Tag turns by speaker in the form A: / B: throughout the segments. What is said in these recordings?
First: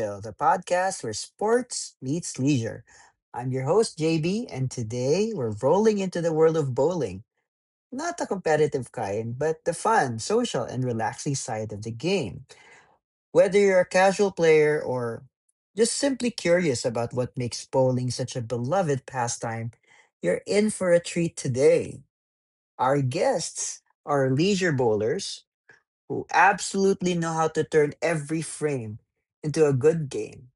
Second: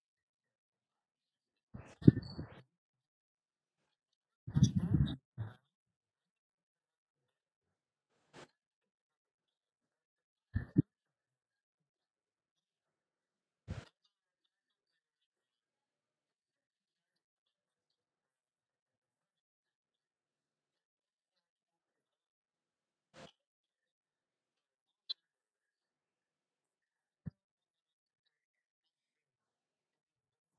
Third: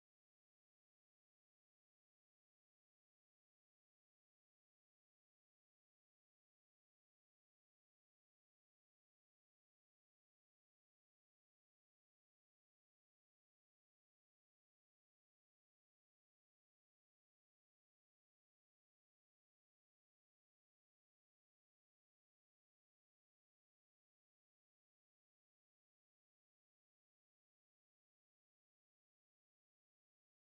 A: Chill, the podcast where sports meets leisure. I'm your host, JB, and today we're rolling into the world of bowling. Not the competitive kind, but the fun, social, and relaxing side of the game. Whether you're a casual player or just simply curious about what makes bowling such a beloved pastime, you're in for a treat today. Our guests are leisure bowlers who absolutely know how to turn every frame into a good game.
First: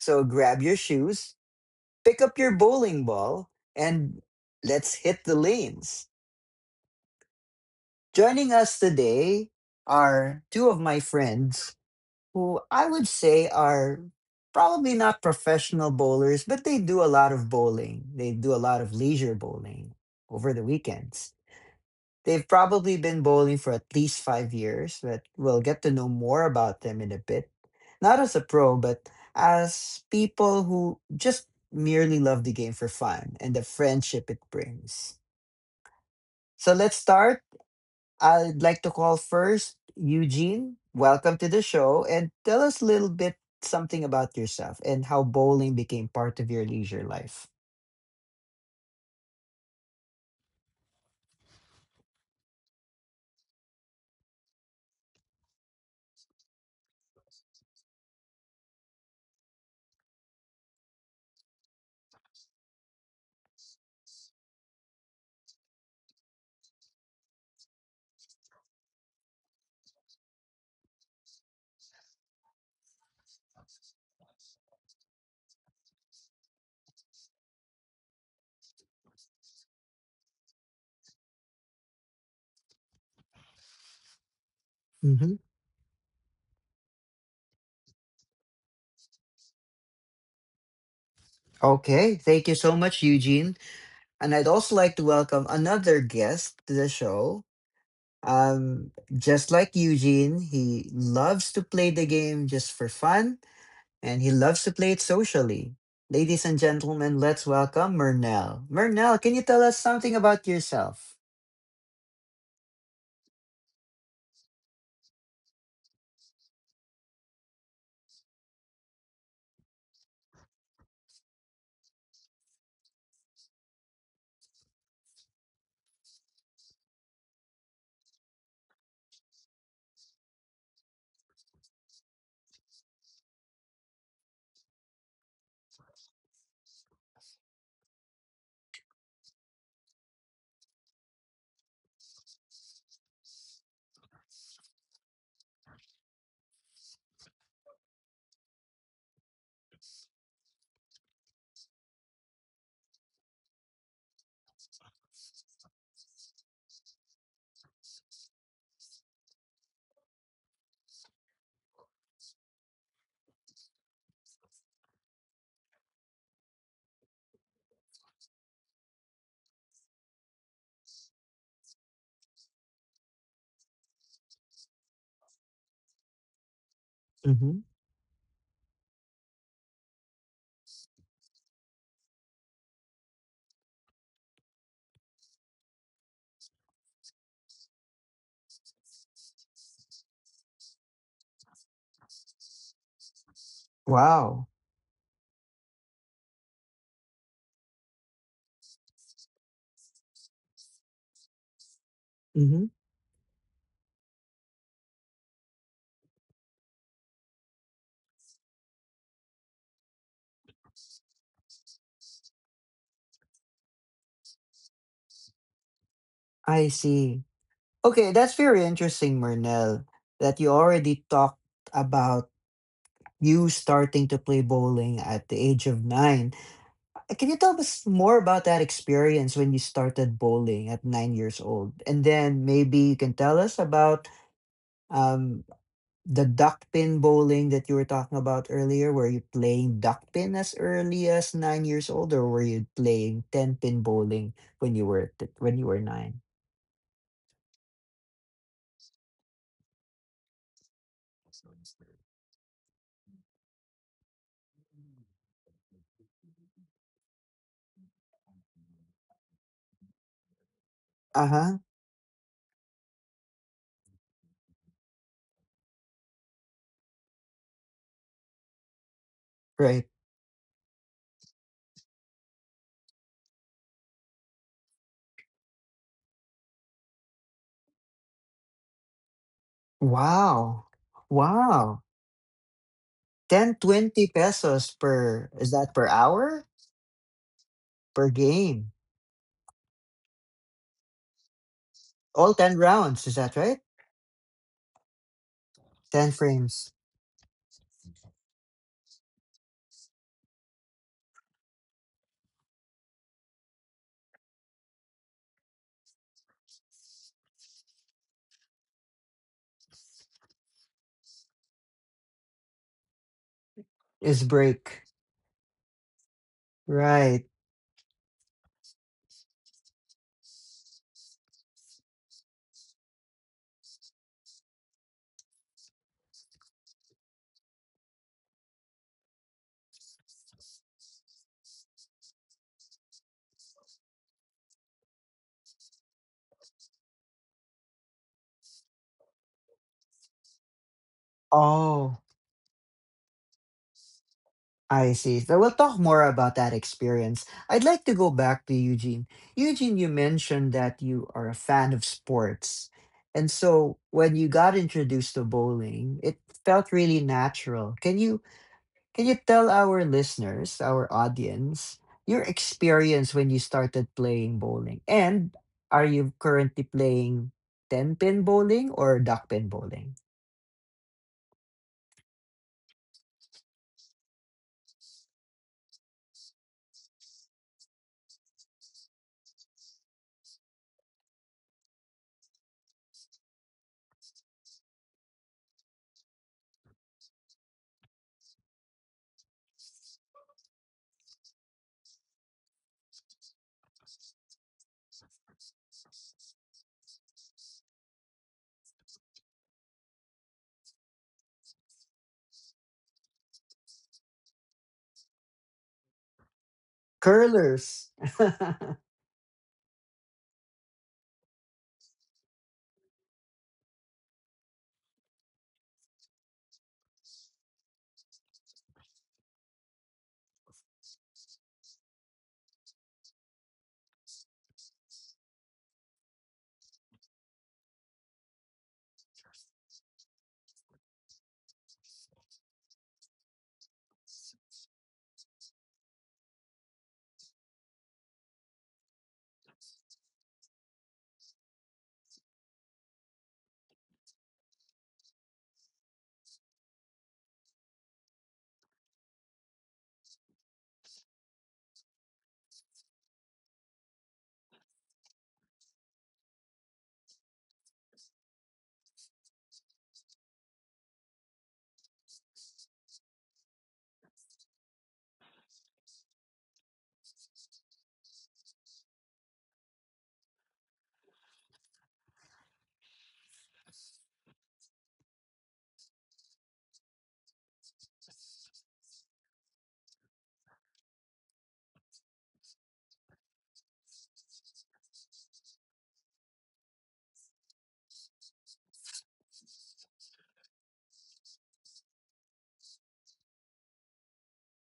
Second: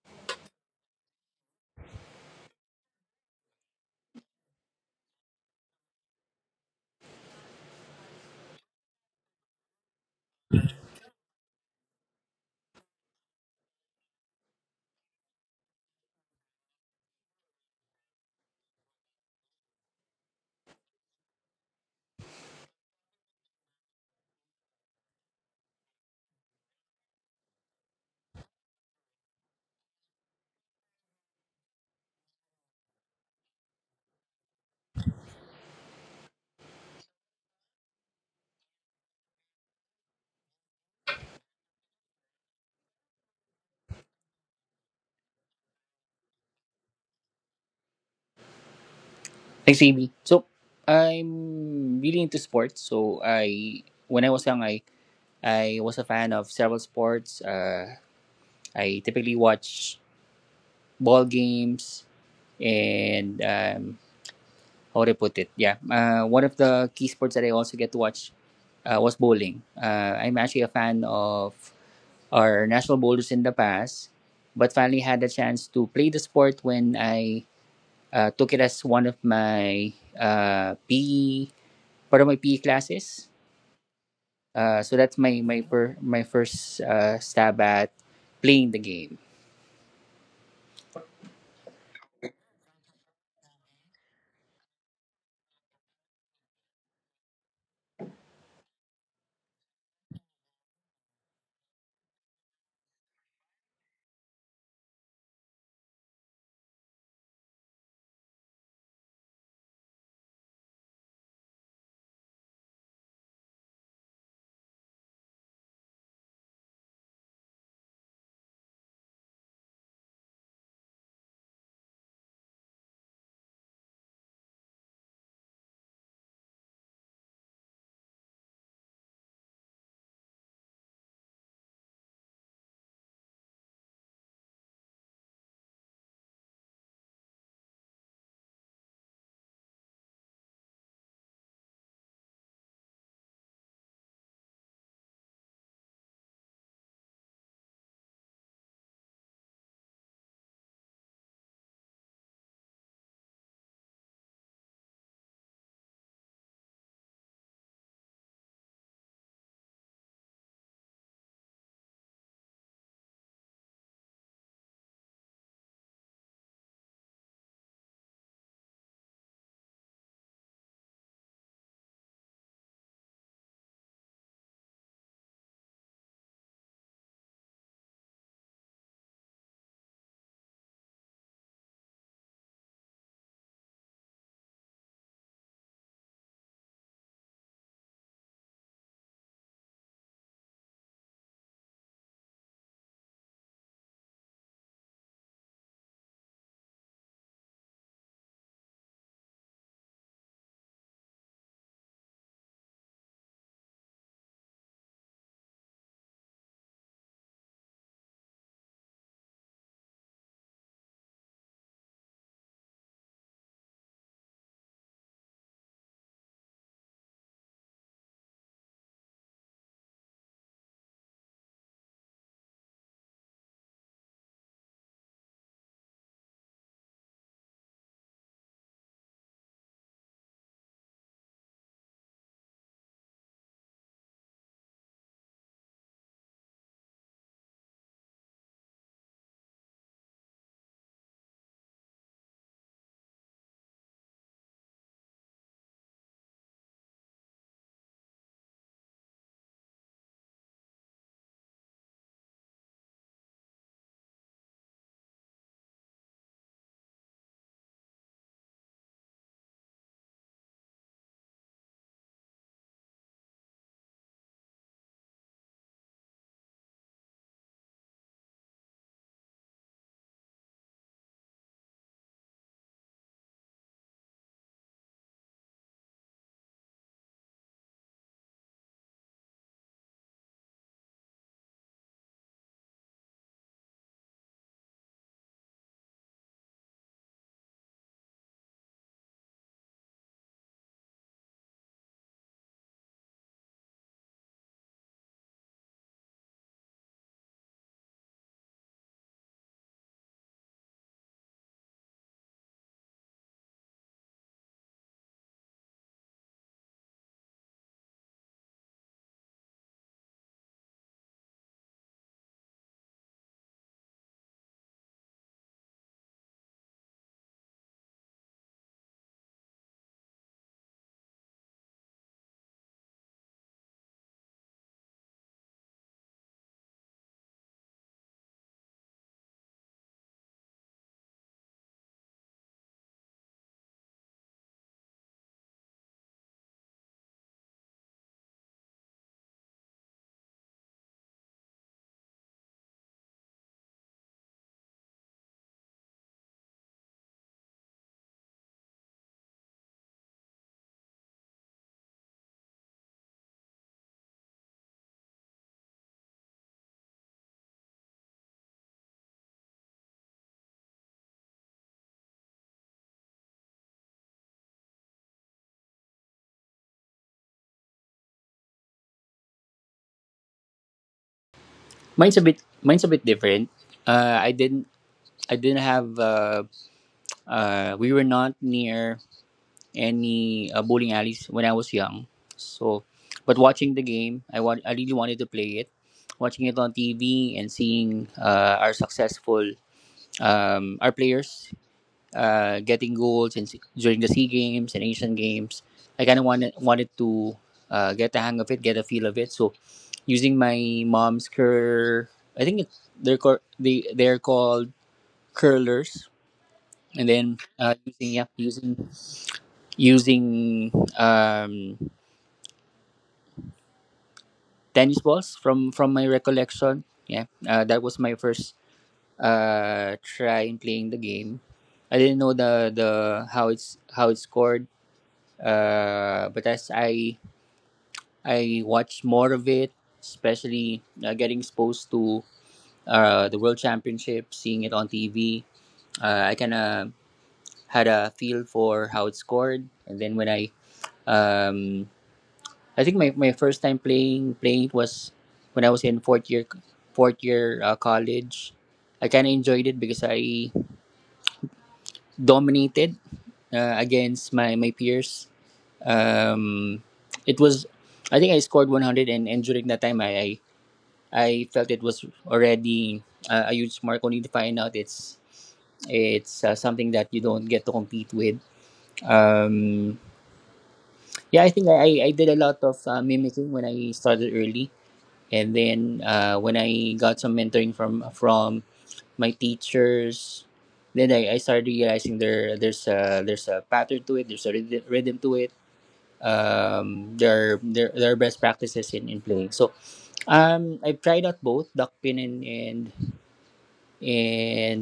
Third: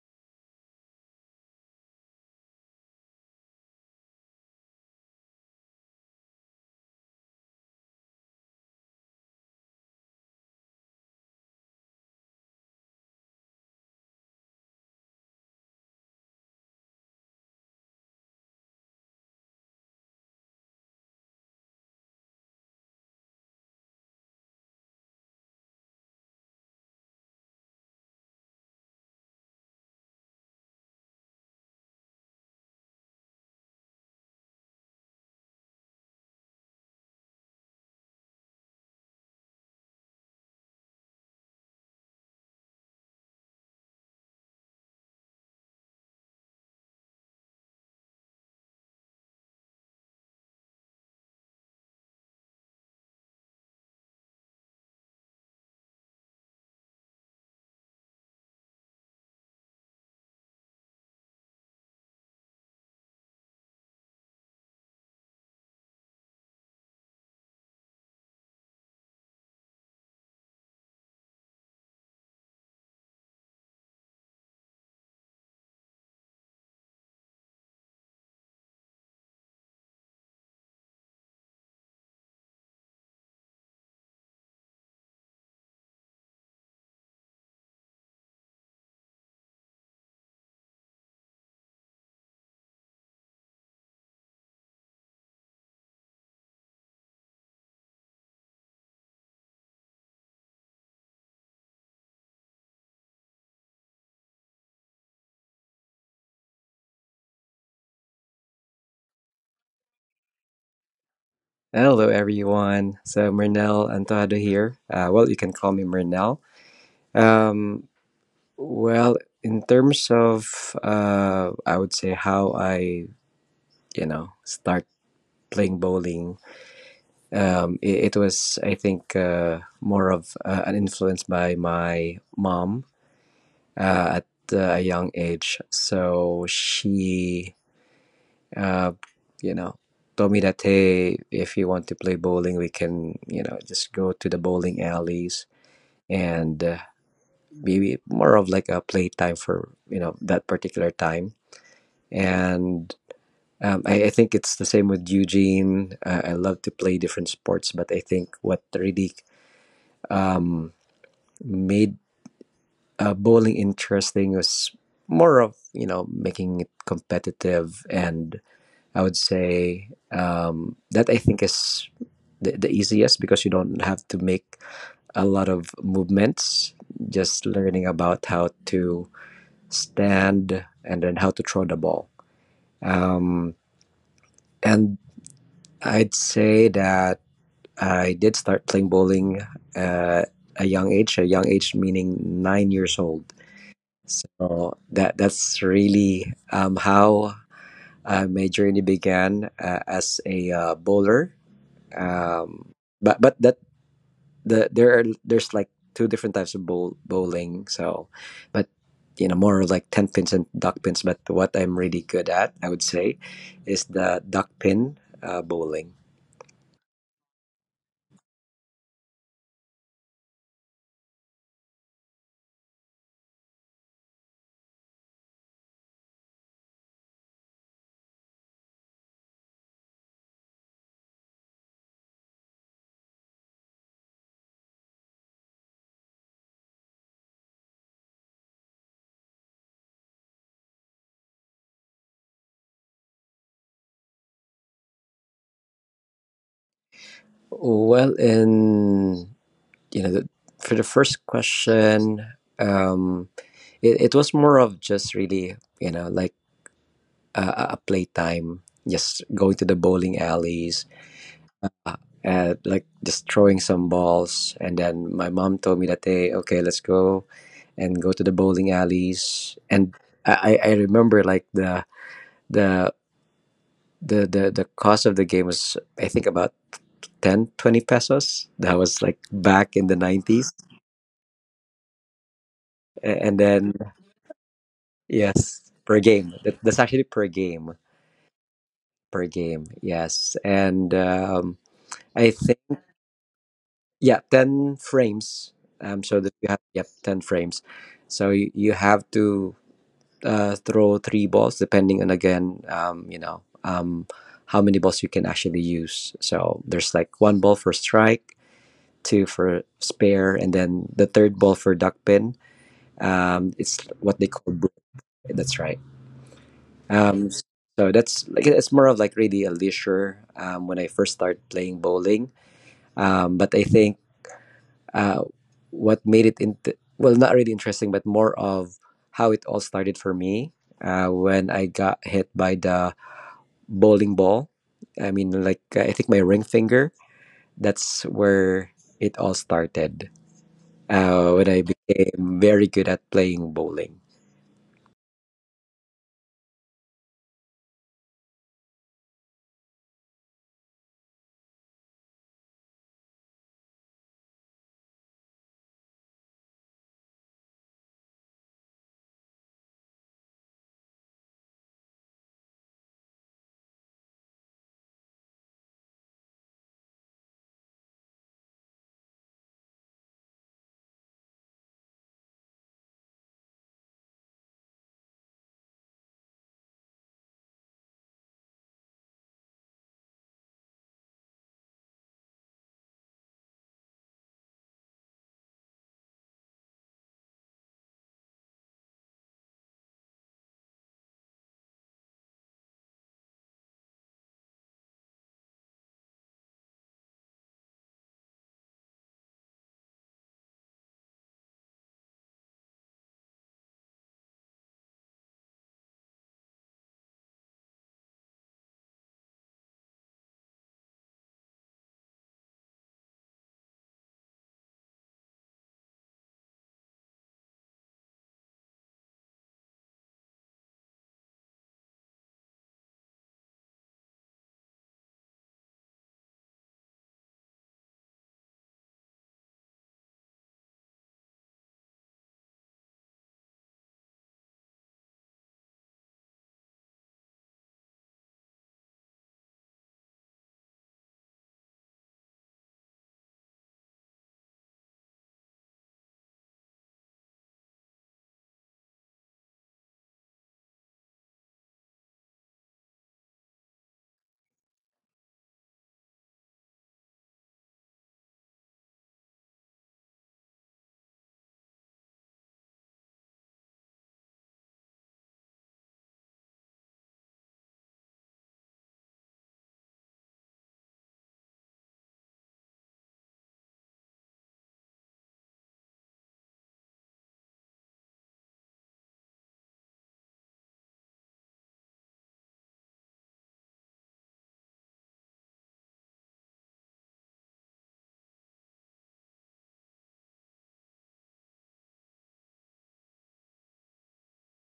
A: So grab your shoes, pick up your bowling ball, and let's hit the lanes. Joining us today are two of my friends who I would say are probably not professional bowlers, but they do a lot of bowling. They do a lot of leisure bowling over the weekends. They've probably been bowling for at least 5 years, but we'll get to know more about them in a bit. Not as a pro, but as people who just merely love the game for fun and the friendship it brings. So let's start. I'd like to call first Eugene. Welcome to the show and tell us a little bit something about yourself and how bowling became part of your leisure life.
B: Hi, Savvy. So, I'm really into sports. So, I when I was young, I was a fan of several sports. I typically watch ball games and how would I put it? Yeah, one of the key sports that I also get to watch was bowling. I'm actually a fan of our national bowlers in the past, but finally had the chance to play the sport when I took it as one of my PE, para my PE classes. So that's
A: Hmm.
B: my first stab at playing the game.
A: Okay, thank you so much, Eugene. And I'd also like to welcome another guest to the show. Just like Eugene, he loves to play the game just for fun, and he loves to play it socially. Ladies and gentlemen, let's welcome Murnell. Murnell, can you tell us something about yourself?
C: Hello, everyone. So, Mernel Antuado here. Well, you can call me Mernel. Um, well, in terms of, I would say how I start playing bowling. It was, I think, more of an influence by my mom, at a young age. So she, uh, you know, told me that, hey, if you want to play bowling, we can just go to the bowling alleys. And maybe more of like a playtime for that particular time. And I think it's the same with Eugene. I love to play different sports, but I think what really made, bowling interesting, was more of, making it competitive. And I would say, that I think is the easiest, because you don't have to make a lot of movements, just
A: Mm-hmm.
C: learning about how to stand, and then how to throw the ball. Um, and I'd say that I did start playing bowling at a young age meaning 9 years old.
A: Wow.
C: So that's really, how my journey began, as a bowler.
A: Mm-hmm.
C: Um, but that the there are there's like two different types of bowling. So, but more like ten pins and duck pins. But what I'm really good at, I would say, is the duck pin bowling.
A: I see. Okay, that's very interesting, Murnell, that you already talked about you starting to play bowling at the age of nine. Can you tell us more about that experience when you started bowling at 9 years old? And then maybe you can tell us about um, the duck pin bowling that you were talking about earlier. Were you playing duck pin as early as 9 years old, or were you playing ten pin bowling when you were nine?
C: Well, in you know the, for the first question, um, it was more of just really, like a playtime, just going to the bowling alleys,
A: Uh huh.
C: at like just throwing some balls. And then my mom told me that day, okay, let's go and go to the bowling alleys.
A: Right.
C: And I remember, like, the the cost of the game was, I think, about 10 to 20 pesos. That was like back in 90s.
A: Wow. Wow.
C: And
A: 10
C: then,
A: 20 pesos per, is
C: yes,
A: that per
C: per game.
A: hour?
C: That's actually per game.
A: Per game.
C: Per game. Yes. And I
A: All 10
C: think.
A: rounds, is that right?
C: Yeah, 10 frames.
A: 10
C: So that you have,
A: frames
C: yep, 10 frames. So you have to, throw three balls, depending on, again, how many balls you can actually use. So there's like one ball for strike, two for spare, and then the third ball for duck pin. It's what
A: is
C: they call.
A: break.
C: That's right.
A: Right.
C: um so that's like it's more of like really a leisure, when I first started playing bowling. But I think, uh, what made it into, well, not really interesting, but more of how it all started for me, when I got hit by the bowling ball. I mean, like, I think my ring finger, that's where it all started, when I
A: Oh,
C: became very good at playing bowling.
A: I see. So we'll talk more about that experience. I'd like to go back to Eugene. Eugene, you mentioned that you are a fan of sports. And so when you got introduced to bowling, it felt really natural. Can you tell our listeners, our audience, your experience when you started playing bowling? And are you currently playing 10 pin bowling or duck pin bowling?
B: Mine's a bit different. Uh, I didn't I didn't have we were not near any bowling alleys when I was young. So, but watching the game, I really wanted to play it. Watching it on TV and seeing our players getting goals in during the Sea Games and Asian Games. I kind of wanted to get the hang of it, get a feel of it. So, using my mom's I think it, they're called they're called curlers, and then
A: Curlers.
B: using using um, tennis balls from my recollection. Yeah, that was my first try in playing the game. I didn't know the how it's scored. But as I watch more of it, especially getting exposed to the World Championship, seeing it on TV, I kind of had a feel for how it's scored. And then when um, I think my first time playing it was when I was in fourth year college. I kind of enjoyed it because I dominated against my peers. Um, it was, I think I scored 100, and during that time, I felt it was already a huge mark. Only to find out it's something that you don't get to compete with. Um, yeah, I think I did a lot of mimicking when I started early, and then when I got some mentoring from my teachers. Then I started realizing there's a pattern to it, there's a rhythm to it. Their best practices in playing. So, I've tried out both duck pin and and,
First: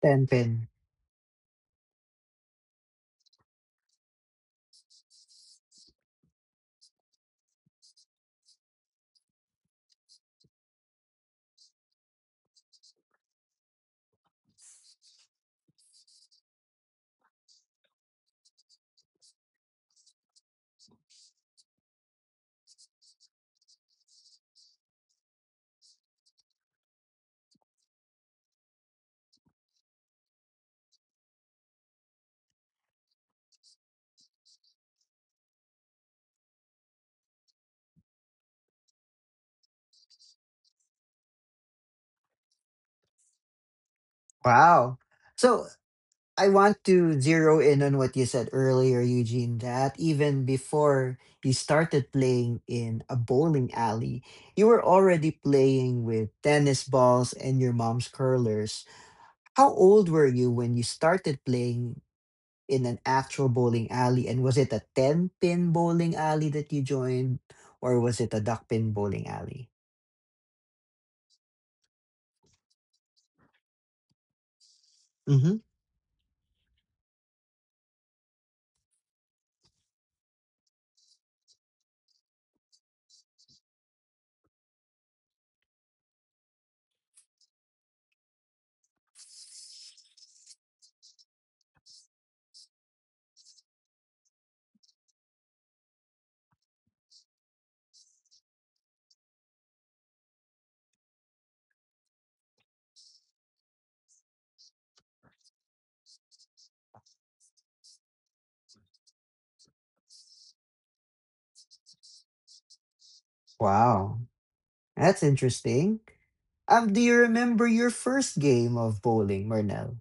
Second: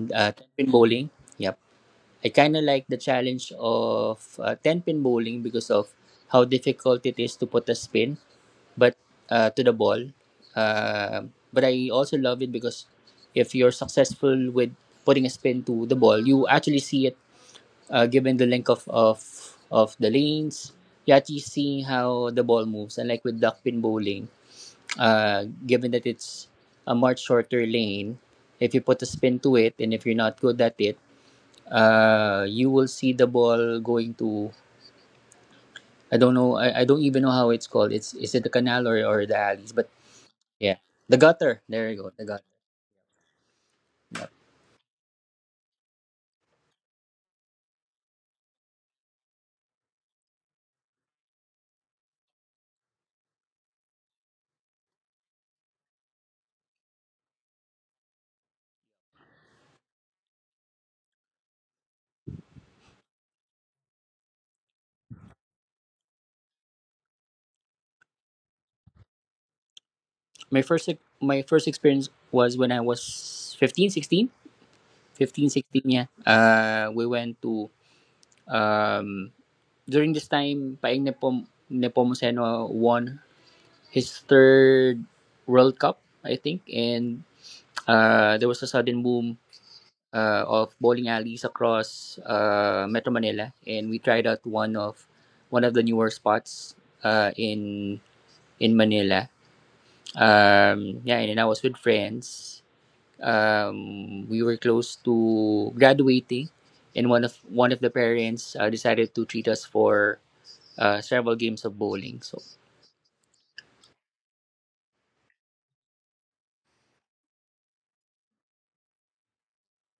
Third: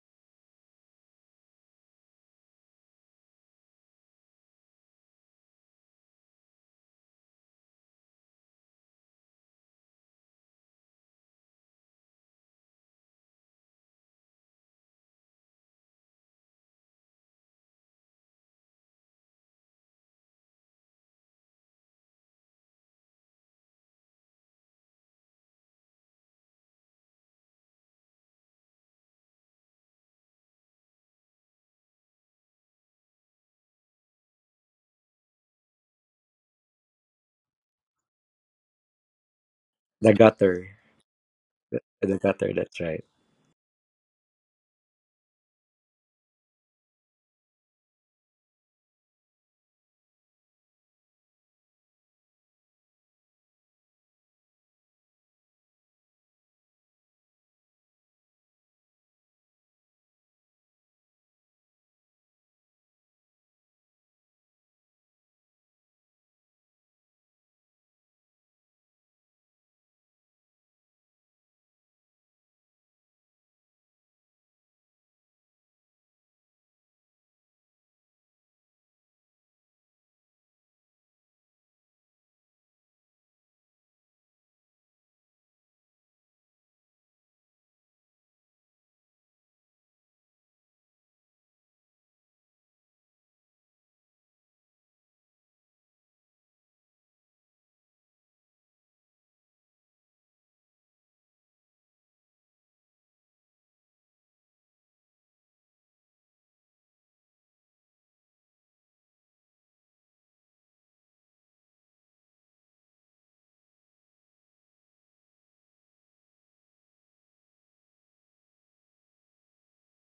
A: Ten
B: uh, ten
A: pin.
B: pin bowling. Yep, I kind of like the challenge of ten pin bowling because of how difficult it is to put a spin, but to the ball. But I also love it because if you're successful with putting a spin to the ball, you actually see it, given the length of, of the lanes, you're actually seeing how the ball moves. And like with duckpin bowling, given that it's a much shorter lane, if you put a spin to it and if you're not good at it, you will see the ball going to, I don't know, I don't even know how it's called. It's, is it the canal or the alleys? But
C: The gutter.
B: yeah, the gutter.
C: the,
B: There you go,
C: the
B: the gutter.
C: gutter, that's right.
A: Wow. So I want to zero in on what you said earlier, Eugene, that even before you started playing in a bowling alley, you were already playing with tennis balls and your mom's curlers. How old were you when you started playing in an actual bowling alley? And was it a 10 pin bowling alley that you joined, or was it a duck pin bowling alley?
B: My first experience was when I was 15, 16. 15
A: Hmm.
B: 16, yeah. We went to Um, During this time, Paing Nepomuceno won his third World Cup, I think, and there was a sudden boom of bowling alleys across Metro Manila, and we tried out one of the newer spots in Manila. Yeah, and then I was with friends. We were close to graduating, and one of the parents decided to treat us for several games of bowling. So.
A: Wow. That's interesting. Do you remember your first game of bowling, Marnell?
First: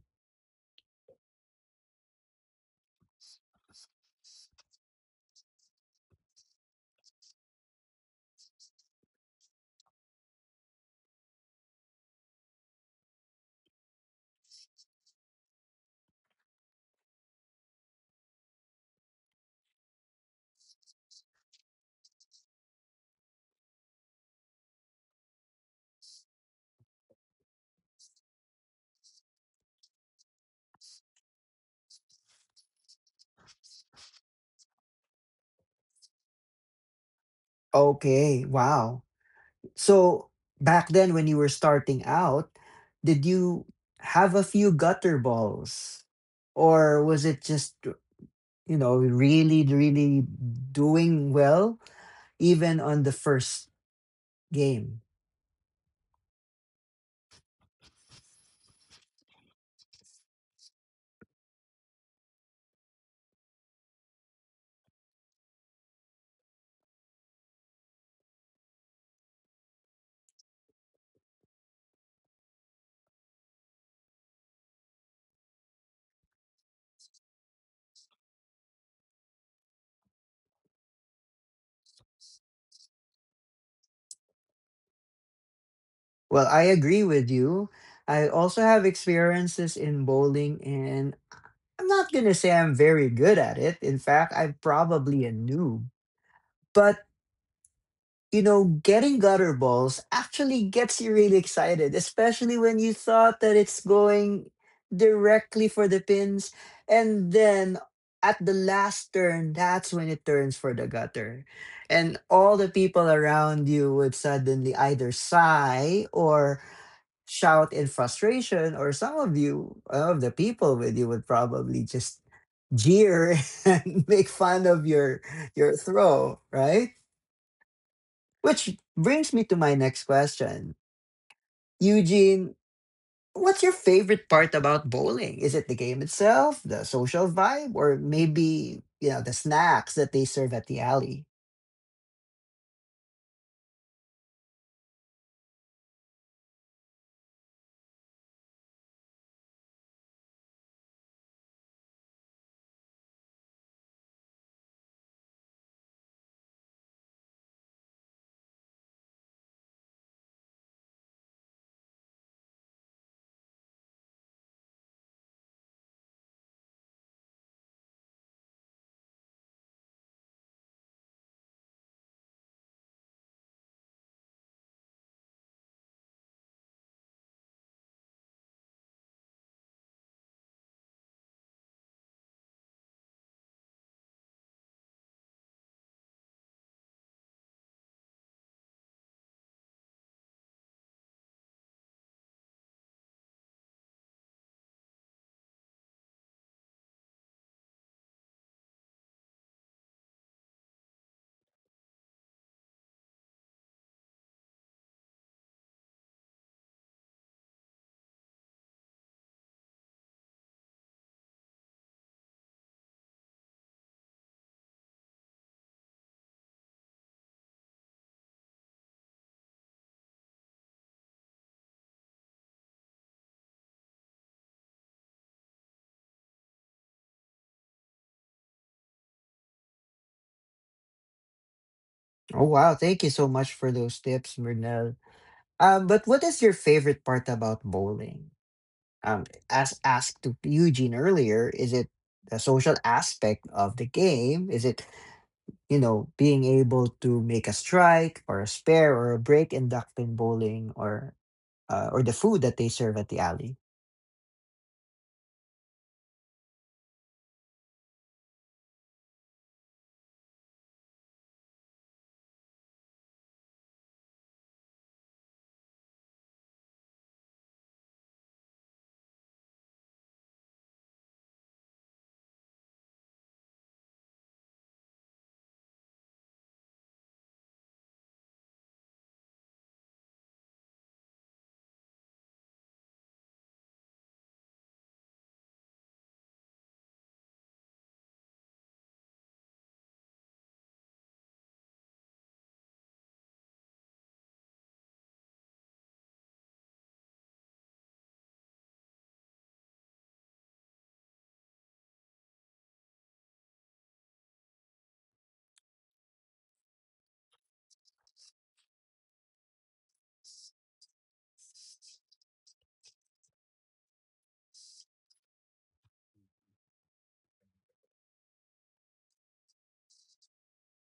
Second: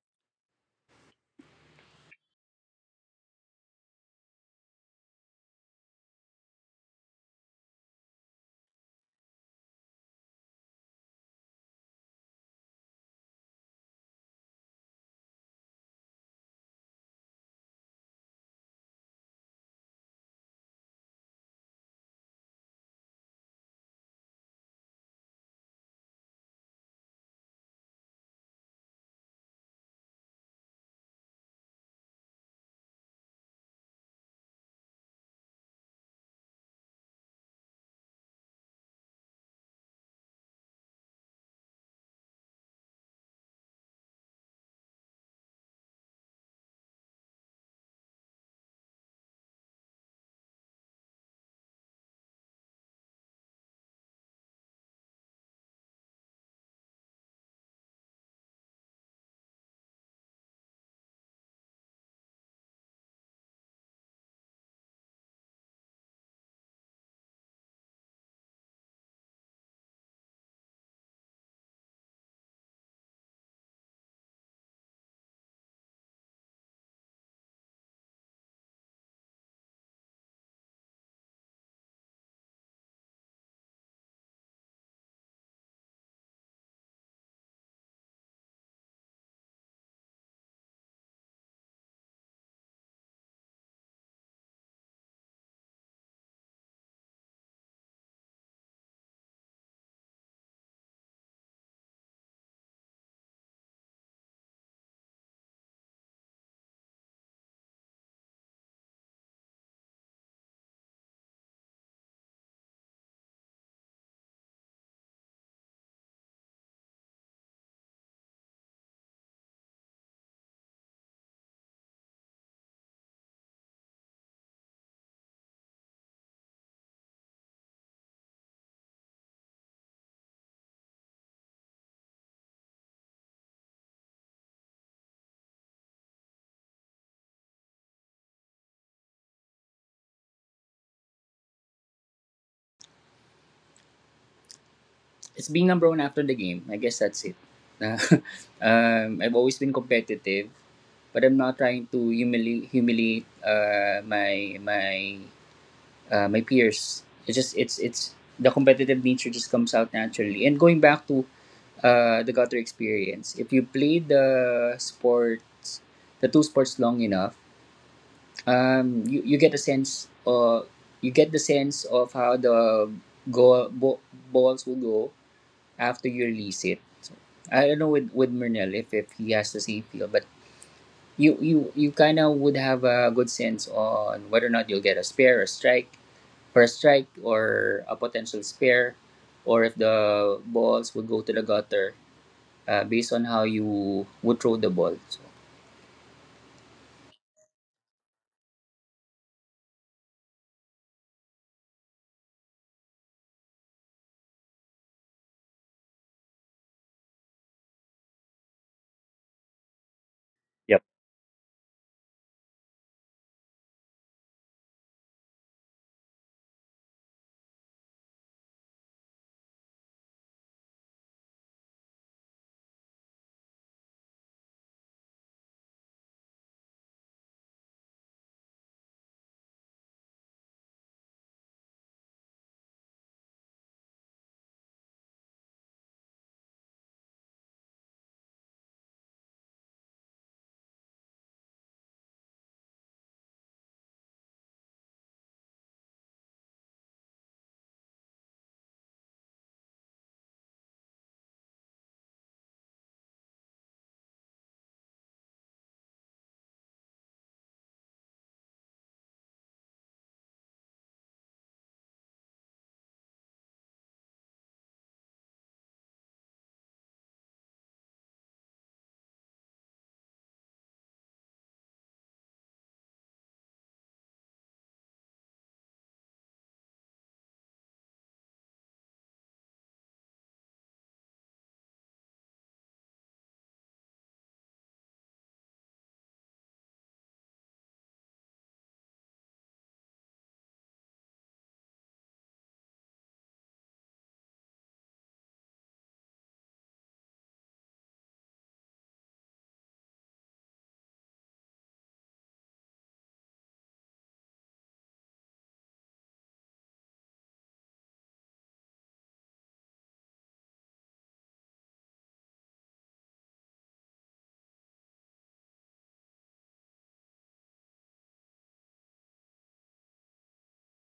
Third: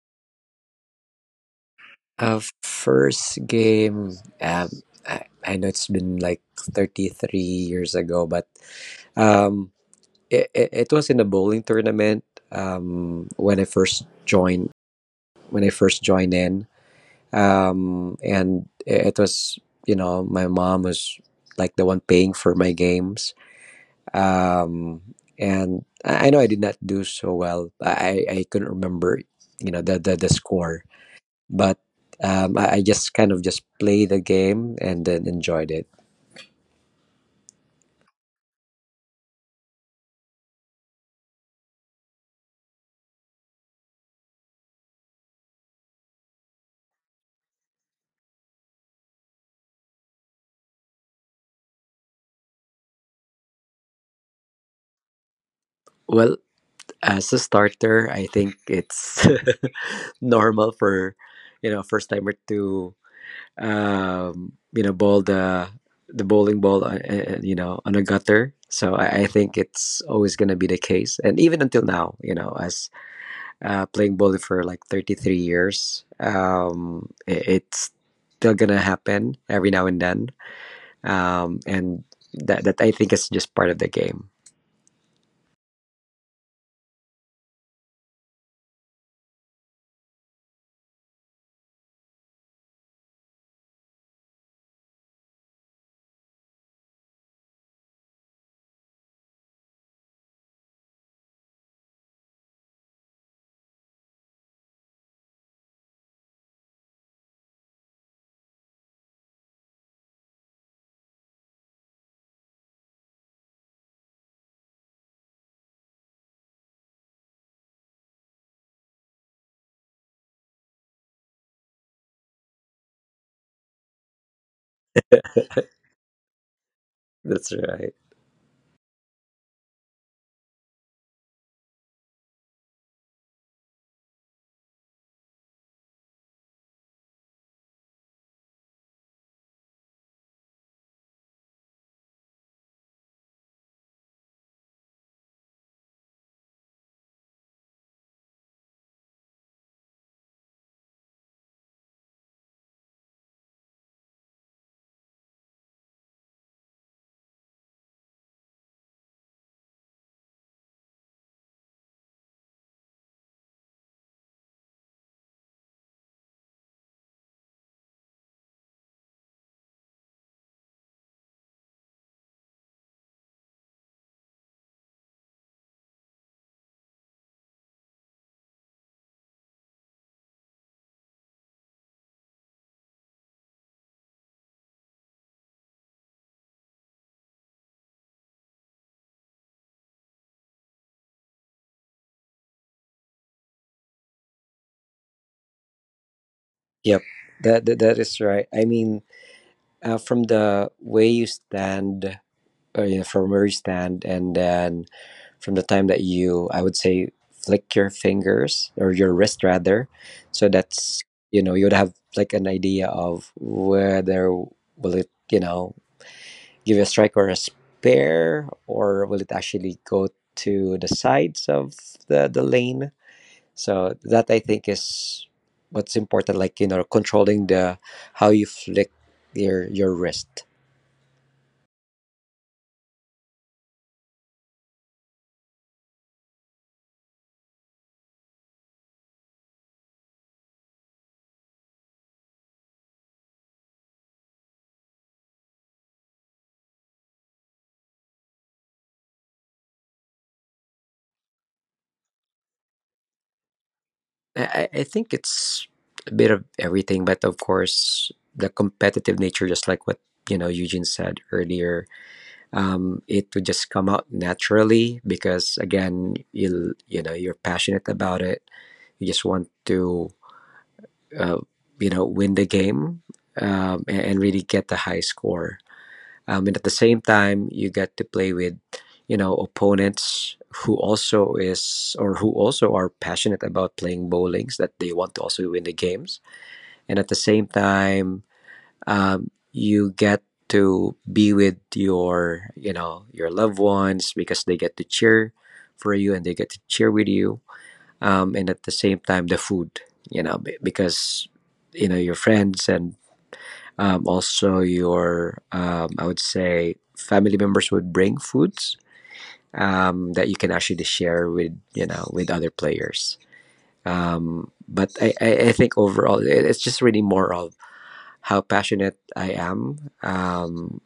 C: First game. um, I know it's been like 33 years ago, but um, it was in a bowling tournament, um, when I first joined when I first joined in. And it was, my mom was like the one paying for my games, um, and I know I did not do so well. I couldn't remember, the score, but I just kind of just played the game and then enjoyed it.
A: Okay, wow. So back then when you were starting out, did you have a few gutter balls? Or was it just, you know, really, really doing well even on the first game?
C: Well, as a starter, I think it's normal for, first timer to, bowl the bowling ball, on a gutter. So I think it's always going to be the case, and even until now, you know, as playing bowling for like 33 years, it's still going to happen every now and then, and that I think is just part of the game.
A: Well, I agree with you. I also have experiences in bowling, and I'm not going to say I'm very good at it. In fact, I'm probably a noob. But you know, getting gutter balls actually gets you really excited, especially when you thought that it's going directly for the pins. And then at the last turn, that's when it turns for the gutter. And all the people around you would suddenly either sigh or shout in frustration, or some of you, of the people with you, would probably just jeer and make fun of your throw, right?
C: That's right.
A: Which brings me to my next question. Eugene, what's your favorite part about bowling? Is it the game itself, the social vibe, or maybe, you know, the snacks that they serve at the alley?
B: It's being number one after the game. I guess that's it. Na- I've always been competitive, but I'm not trying to humiliate my peers. It's just it's the competitive nature just comes out naturally. And going back to the gutter experience, if you play the two sports long enough, you get a sense, or you get the sense of how the goal bo- balls will go after you release it. So, I don't know with Murnell if he has the same feel, but you kind of would have a good sense on whether or not you'll get a spare, a strike, or a potential spare, or if the balls would go to the gutter based on how you would throw the ball. So.
C: Yep. That is right. I mean, from the way you stand, or yeah, from where you stand, and then from the time that you, I would say, flick your fingers, or your wrist rather, so
B: Yep.
C: that's, you would have like an idea of whether will it, give you a strike or a spare, or will it actually go to the sides of the lane. So that I think is what's important, like, controlling the, how you flick your wrist.
A: Oh, wow. Thank you so much for those tips, Murnell. But what is your favorite part about bowling? As asked to Eugene earlier, is it the social aspect of the game? Is it, you know, being able to make a strike or a spare or a break in duck pin bowling? Or the food that they serve at the alley.
C: I think it's a bit of everything, but of course, the competitive nature, just like what, Eugene said earlier, it would just come out naturally because, again, you know you're passionate about it. You just want to, uh, win the game, and really get the high score, and at the same time you get to play with, opponents, who also is or who also are passionate about playing bowlings, that they want to also win the games. And at the same time, you get to be with your you know your loved ones, because they get to cheer for you and they get to cheer with you, and at the same time the food, because, your friends and, also, your, I would say, family members would bring foods, that you can actually share with, with other players. But I think overall it's just really more of how passionate I am, um,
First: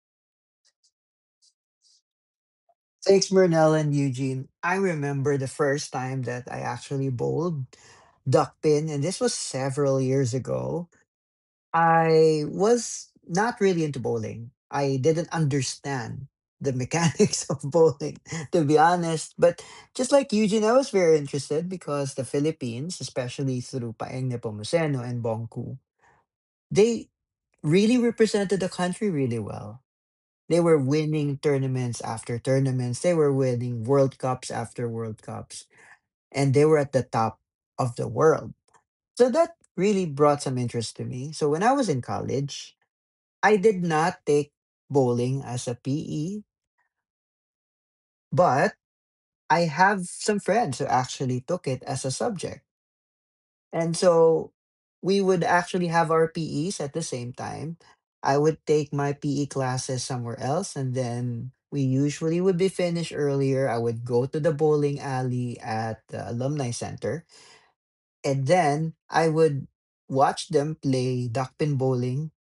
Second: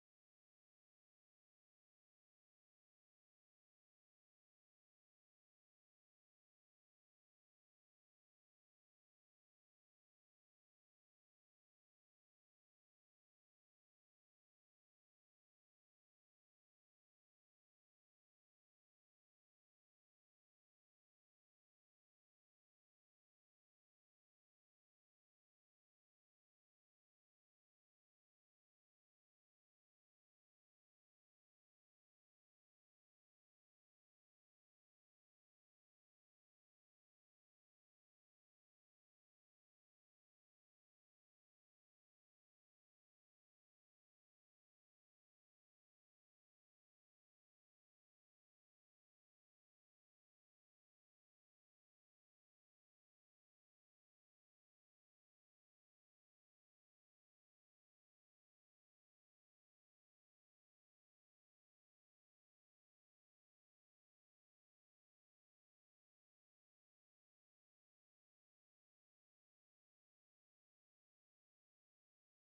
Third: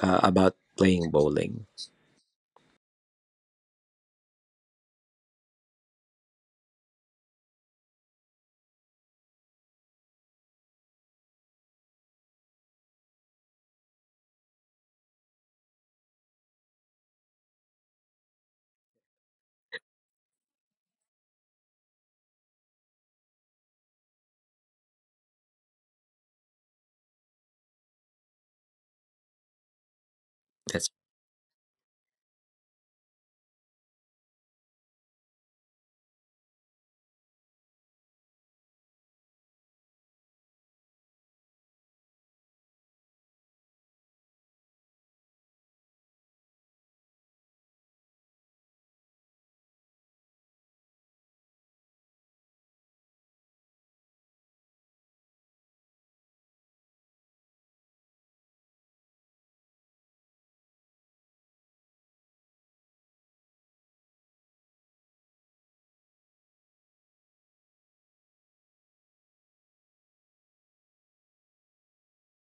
C: uh, about playing bowling.
A: Thanks, Murnell and Eugene. I remember the first time that I actually bowled duck pin, and this was several years ago. I was not really into bowling. I didn't understand the mechanics of bowling, to be honest. But just like Eugene, I was very interested because the Philippines, especially through Paeng Nepomuceno and Bongku, they really represented the country really well. They were
C: That's
A: winning tournaments after tournaments. They were winning World Cups after World Cups. And they were at the top of the world. So that really brought some interest to me. So when I was in college, I did not take bowling as a PE, but I have some friends who actually took it as a subject. And so we would actually have our PEs at the same time. I would take my PE classes somewhere else, and then we usually would be finished earlier. I would go to the bowling alley at the alumni center, and then I would watch them play duckpin bowling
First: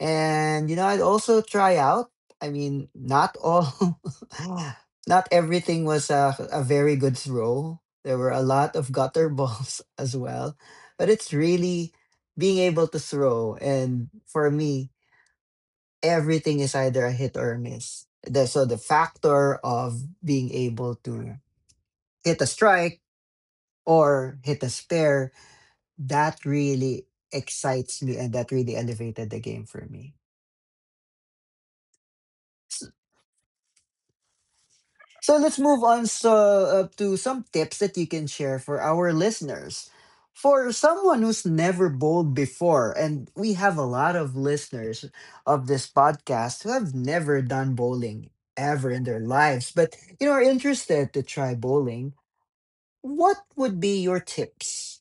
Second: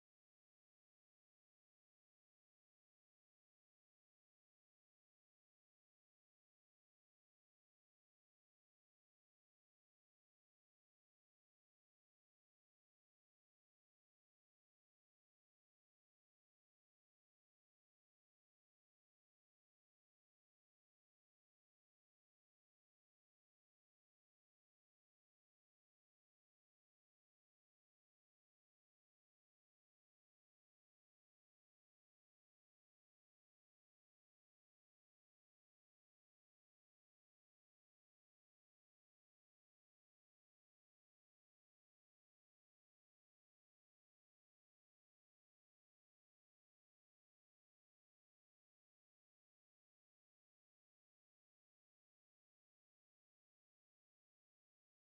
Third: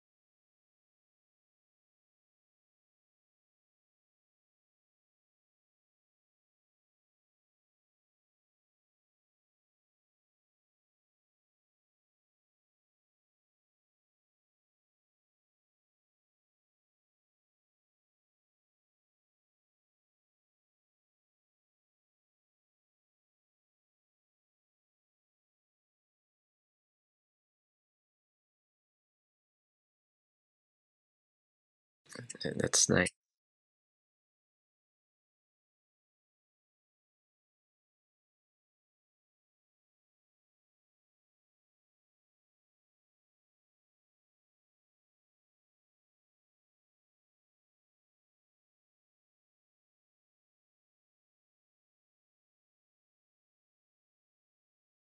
A: and, you know, I'd also try out. I mean, not all, not everything was a, very good throw. There were a lot of gutter balls as well, but it's really being able to throw. And for me, everything is either a hit or a miss. So the factor of being able to hit a strike or hit a spare, that really excites me and that really elevated the game for me.
C: that's nice.
A: So let's move on so, to some tips that you can share for our listeners. For someone who's never bowled before, and we have a lot of listeners of this podcast who have never done bowling ever in their lives, but you know are interested to try bowling, what would be your tips?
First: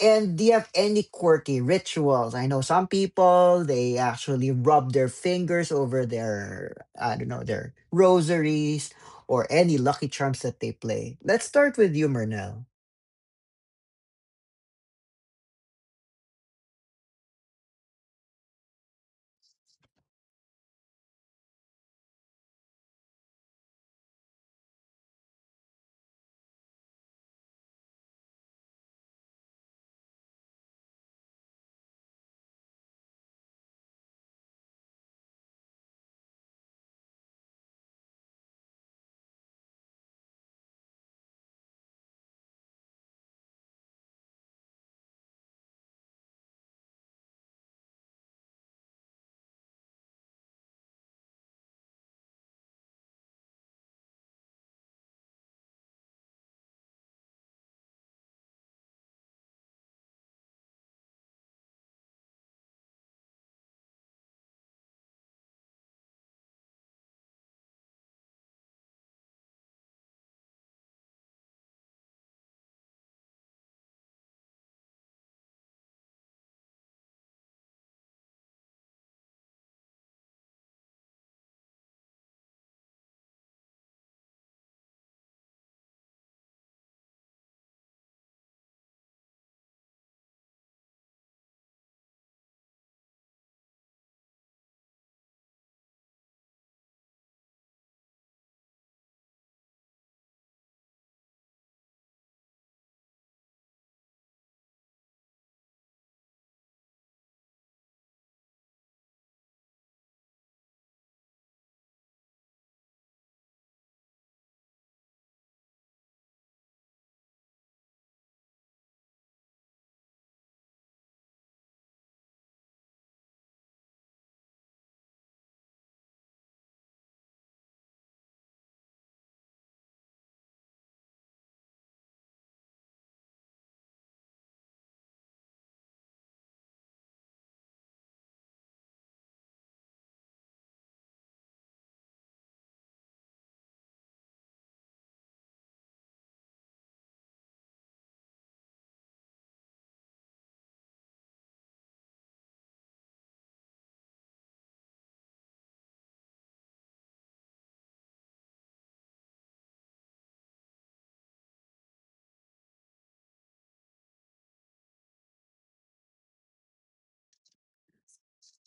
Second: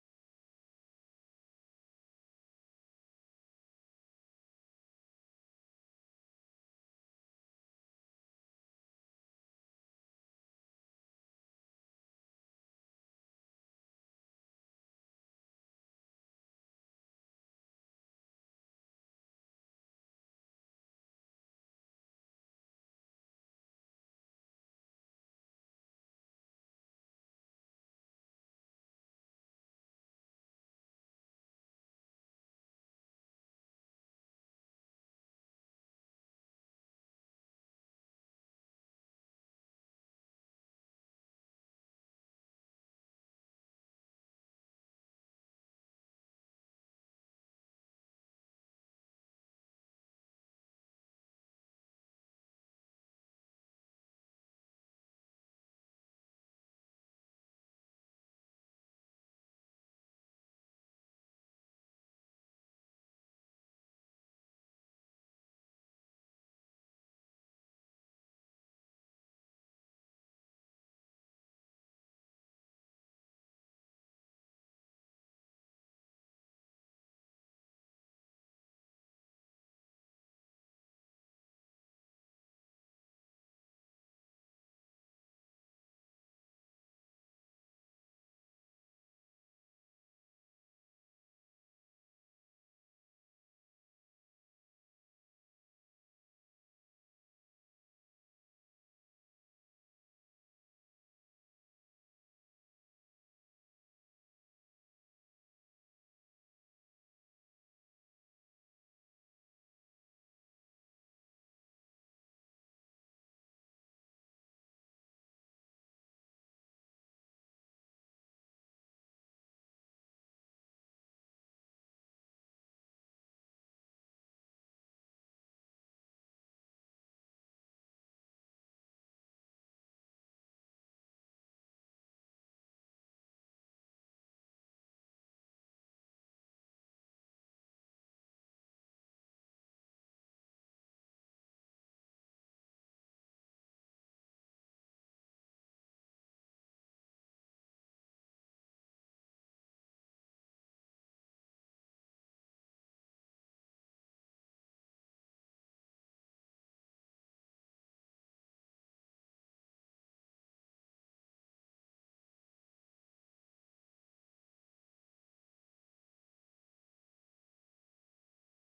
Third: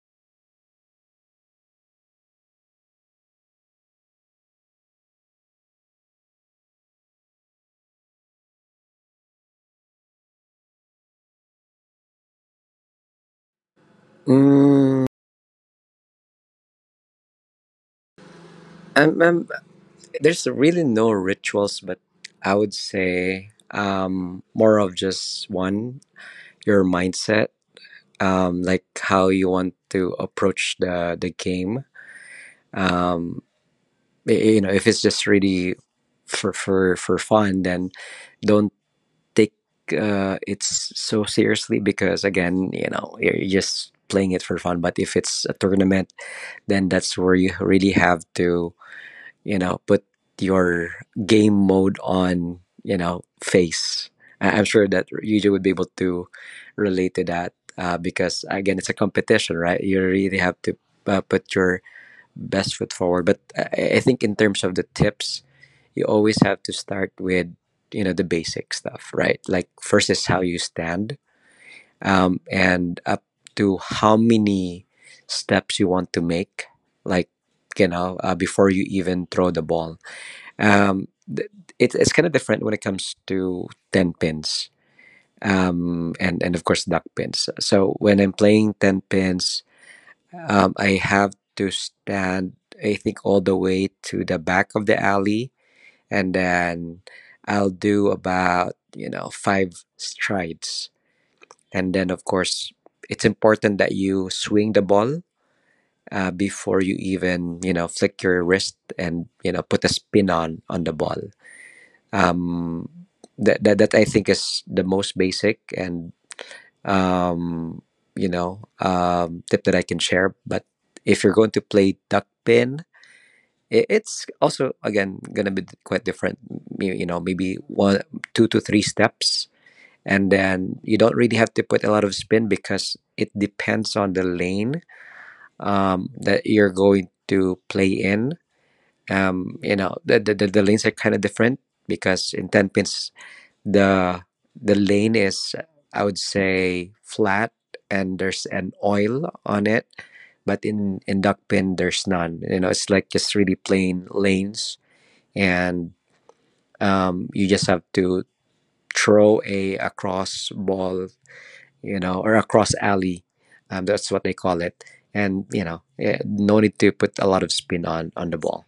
A: And do you have any quirky rituals? I know some people they actually rub their fingers over their, I don't know, their rosaries or any lucky charms that they play. Let's start with you, Murnell.
C: Mm, I'm, I'm, there's really no rituals, but I would say, more of just one, your mindset, like how you want to approach the game. Um, you know, if it's just really for fun, then don't take, it so seriously, because, again, you know, you're just playing it for fun. But if it's a tournament, then that's where you really have to, put your game mode on, you know, face. I'm sure that Yuji would be able to relate to that, because, again, it's a competition, right? You really have to, put your best foot forward. But I think in terms of the tips, you always have to start with, you know, the basic stuff, right? Like, first is how you stand, and up to how many steps you want to make, like, you know, before you even throw the ball. um, th- it's kind of different when it comes to ten pins, and of course duck pins. So when I'm playing ten pins, I have to stand, I think, all the way to the back of the alley, and then I'll do about, five strides, and then, of course, it's important that you swing the ball, before you even, flick your wrist and, put a spin on the ball, um, that I think is the most basic and, um, tip that I can share. But if you're going to play duck pin, it's also, again, gonna be quite different. You know, maybe one, two to three steps, and then you don't really have to put a lot of spin, because it depends on the lane, that you're going to play in. You know, the lanes are kind of different, because in ten pins the the lane is, I would say, flat, and there's an oil on it, but in duckpin there's none. It's like just really plain lanes. And you just have to throw a cross ball, or a cross alley, that's what they call it. And, no need to put a lot of spin on the ball.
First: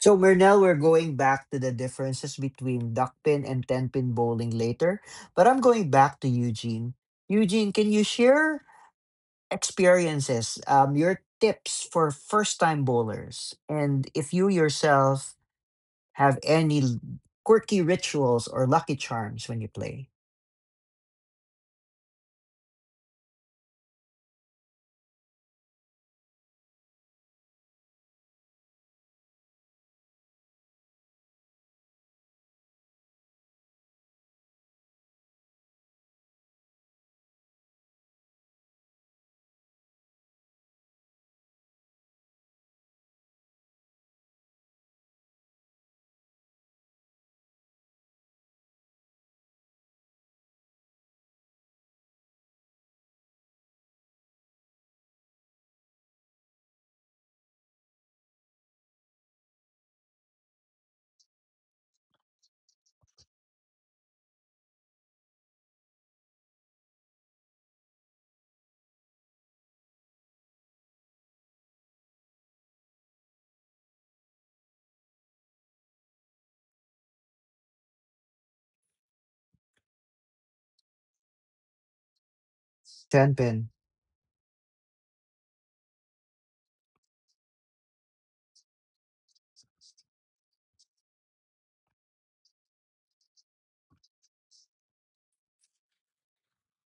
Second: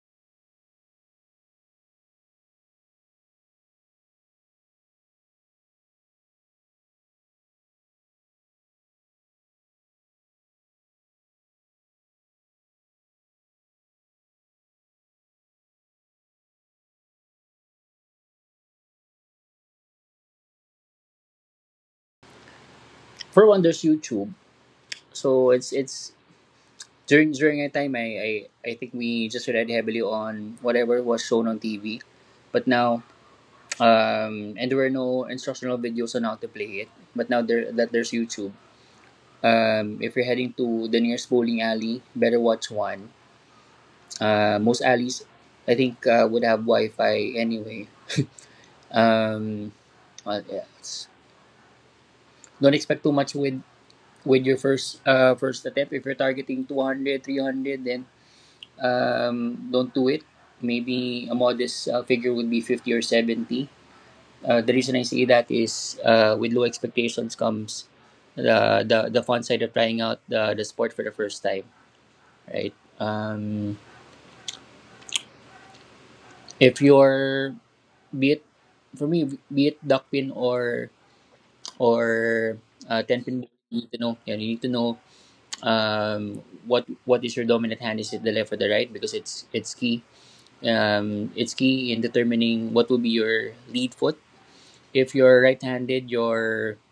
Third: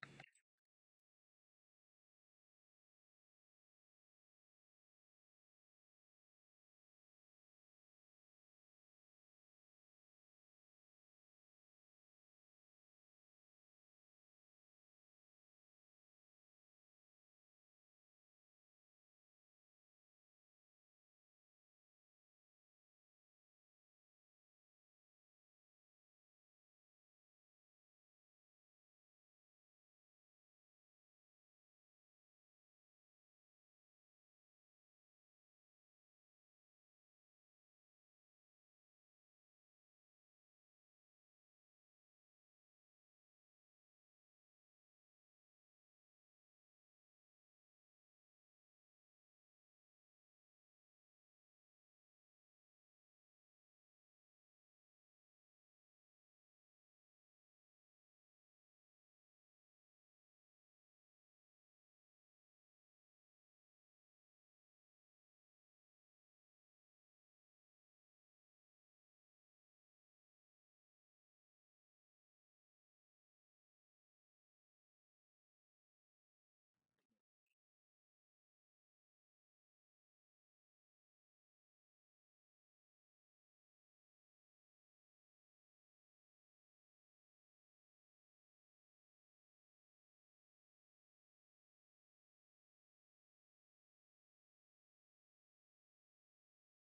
A: So Murnell, we're going back to the differences between duck pin and ten pin bowling later, but I'm going back to Eugene. Eugene, can you share experiences, your tips for first time bowlers, and if you yourself have any quirky rituals or lucky charms when you play?
B: For Wonders YouTube. So it's during that time, I think we just relied heavily on whatever was shown on TV, but now, and there were no instructional videos on how to play it, but now there that there's YouTube. If you're heading to the nearest bowling alley, better watch one. Most alleys, I think, would have Wi-Fi anyway. um what else? Don't expect too much with your first first attempt. If you're targeting 200, 300, then don't do it. Maybe a modest figure would be 50 or 70. The reason I say that is with low expectations comes the fun side of trying out the sport for the first time, right? Um, if you're, be it, for me, be it duck pin or 10 pin,
A: Tenpin,
B: you need to know. Yeah, you need to know what is your dominant hand? Is it the left or the right? Because it's key in determining what will be your lead foot. If you're right-handed,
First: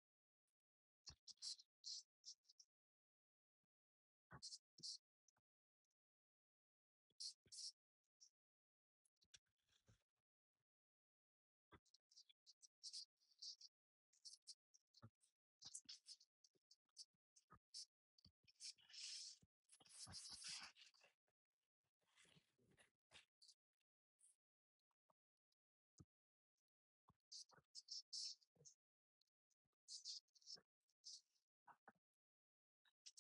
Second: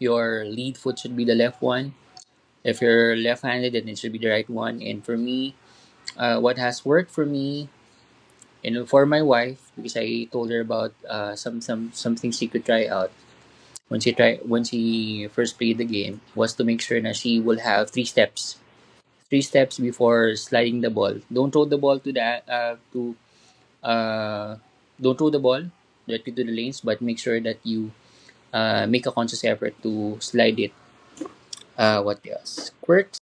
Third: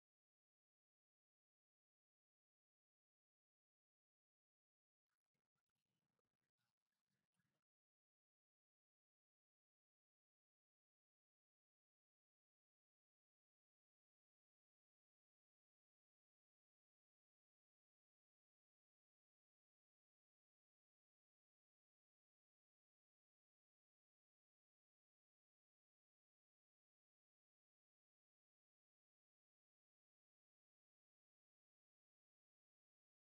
B: your lead foot should be the left one. If you're left-handed, then it should be the right one. And for me, what has worked for me and for my wife, because I told her about some things she could try out, when she first played the game, was to make sure that she will have three steps before sliding the ball. Don't throw the ball to that to uh, don't throw the ball directly to the lanes, but make sure that you make a conscious effort to slide it. What else? Quirks?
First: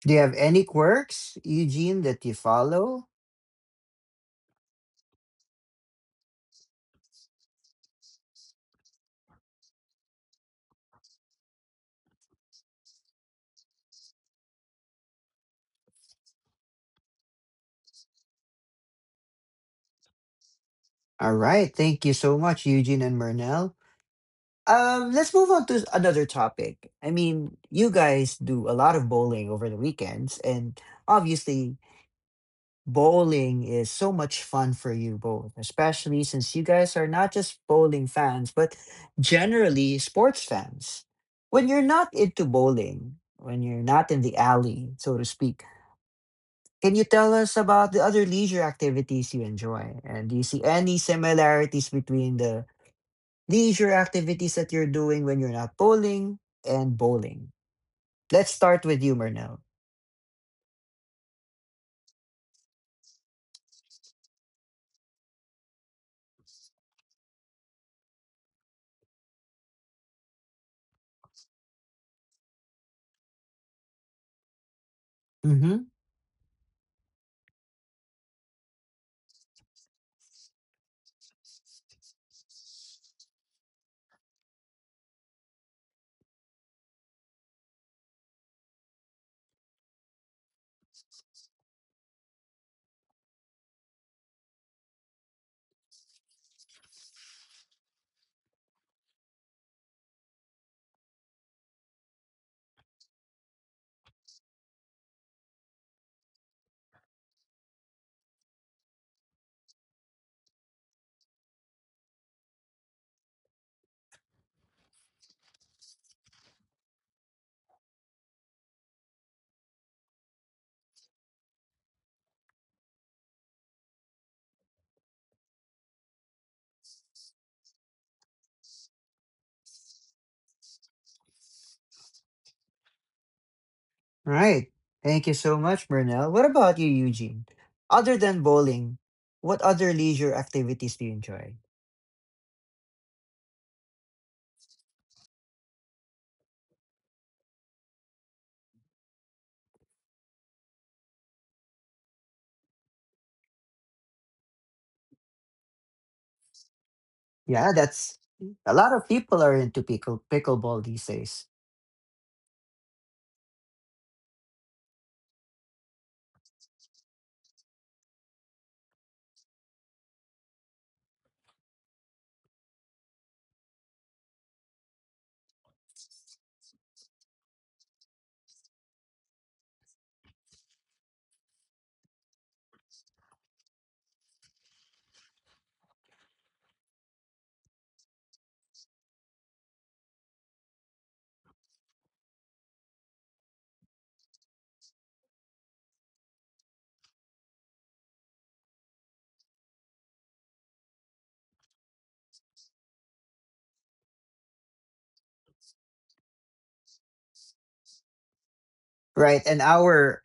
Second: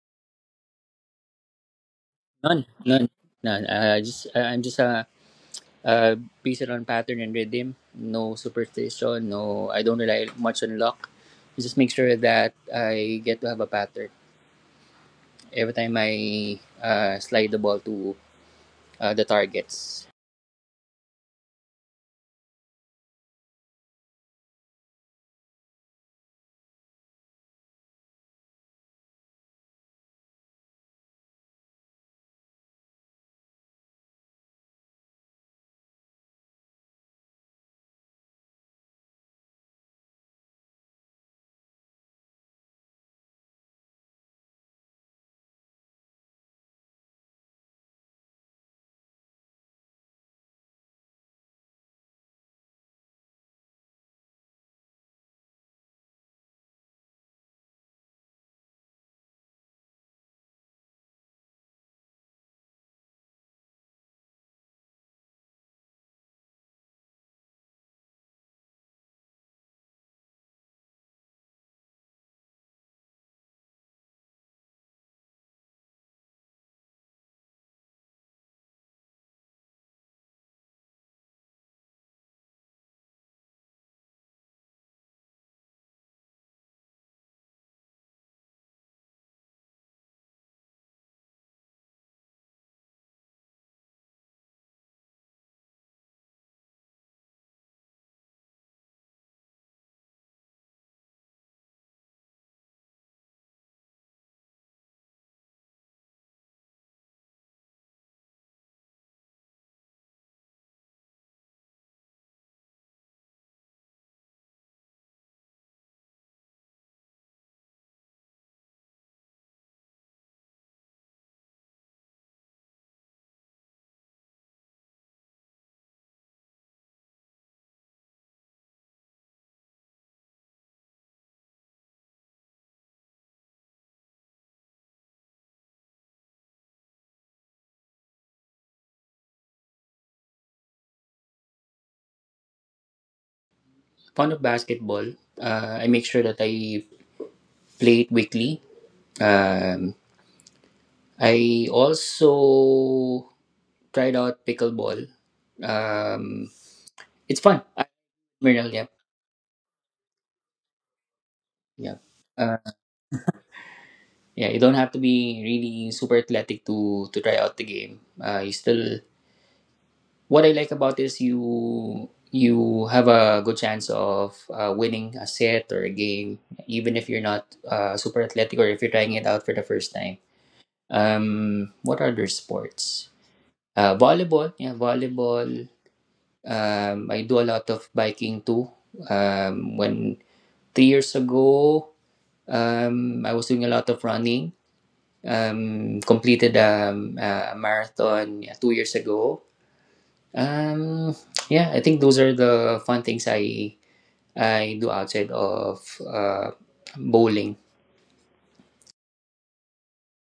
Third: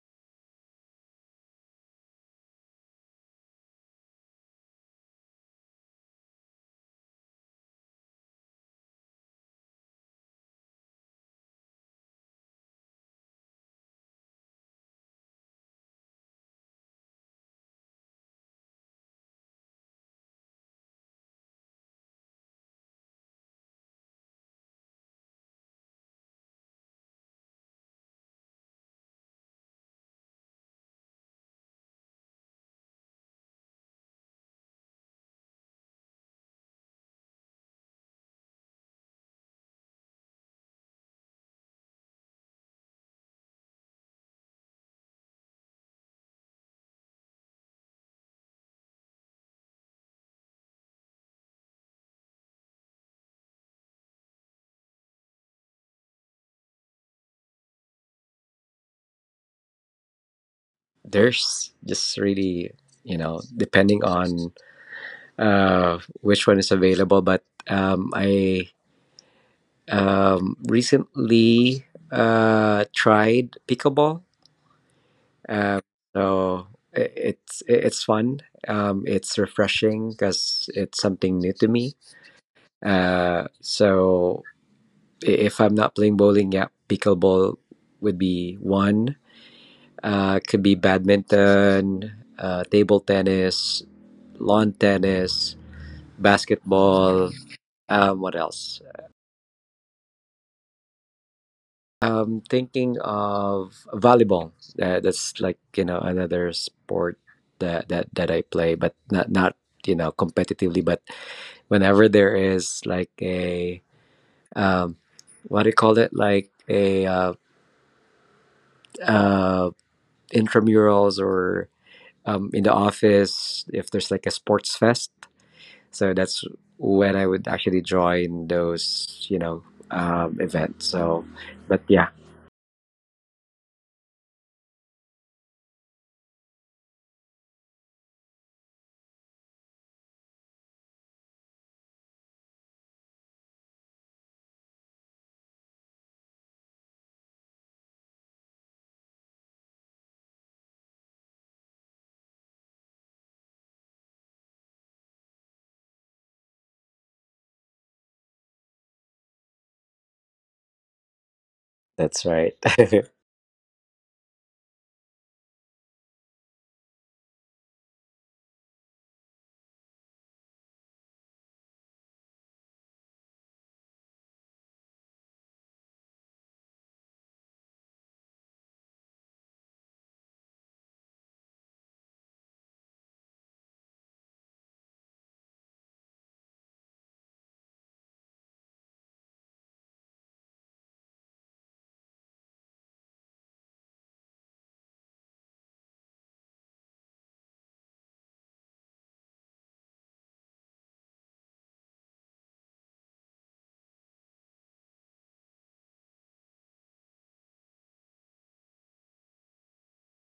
A: do you have any quirks, Eugene, that you
B: None,
A: follow?
B: none, none. Just I'm just uh, based on pattern and rhythm. No superstition. No, I don't rely much on luck. Just make sure that I get to have a pattern every time I slide the ball to the targets.
A: All right, thank you so much, Eugene and Murnell. Let's move on to another topic. I mean, you guys do a lot of bowling over the weekends, and obviously bowling is so much fun for you both, especially since you guys are not just bowling fans, but generally sports fans. When you're not into bowling, when you're not in the alley, so to speak, can you tell us about the other leisure activities you enjoy? And do you see any similarities between the leisure activities that you're doing when you're not bowling and bowling? Let's start with you, Murnell.
C: There's just really, depending on, which one is available. But I, recently, tried pickleball, uh, so it's fun. It's refreshing because it's something new to me. So if I'm not playing bowling, yeah, pickleball would be one. Could be badminton, table tennis, lawn tennis, basketball. What else? Thinking of volleyball. That's, like, another sport that I play, but not, competitively. But whenever there is like a, um, what do you call it? Like a, uh, intramurals, or, in the office if there's like a sports fest. So that's when I would actually join those, events. So, but yeah.
A: Right. Thank you so much, Murnell. What about you, Eugene? Other than bowling, what other leisure activities do you enjoy?
B: Fond of basketball. I make sure that I play it weekly. Um, I also tried out pickleball. Um, it's fun.
A: Yeah,
B: I
A: that's, a
B: Yeah,
A: lot of people are into pickleball these days.
B: yeah,
C: That's right.
B: uh, yeah. You don't have to be really super athletic to try out the game. You still. What I like about this, you have a good chance of winning a set or a game, even if you're not super athletic or if you're trying it out for the first time. What other sports? Volleyball, yeah, volleyball. I do a lot of biking too. When 3 years ago, I was doing a lot of running. Completed, a marathon, yeah, 2 years ago. Um, yeah, I think those are the fun things I do outside of bowling.
A: Right. And our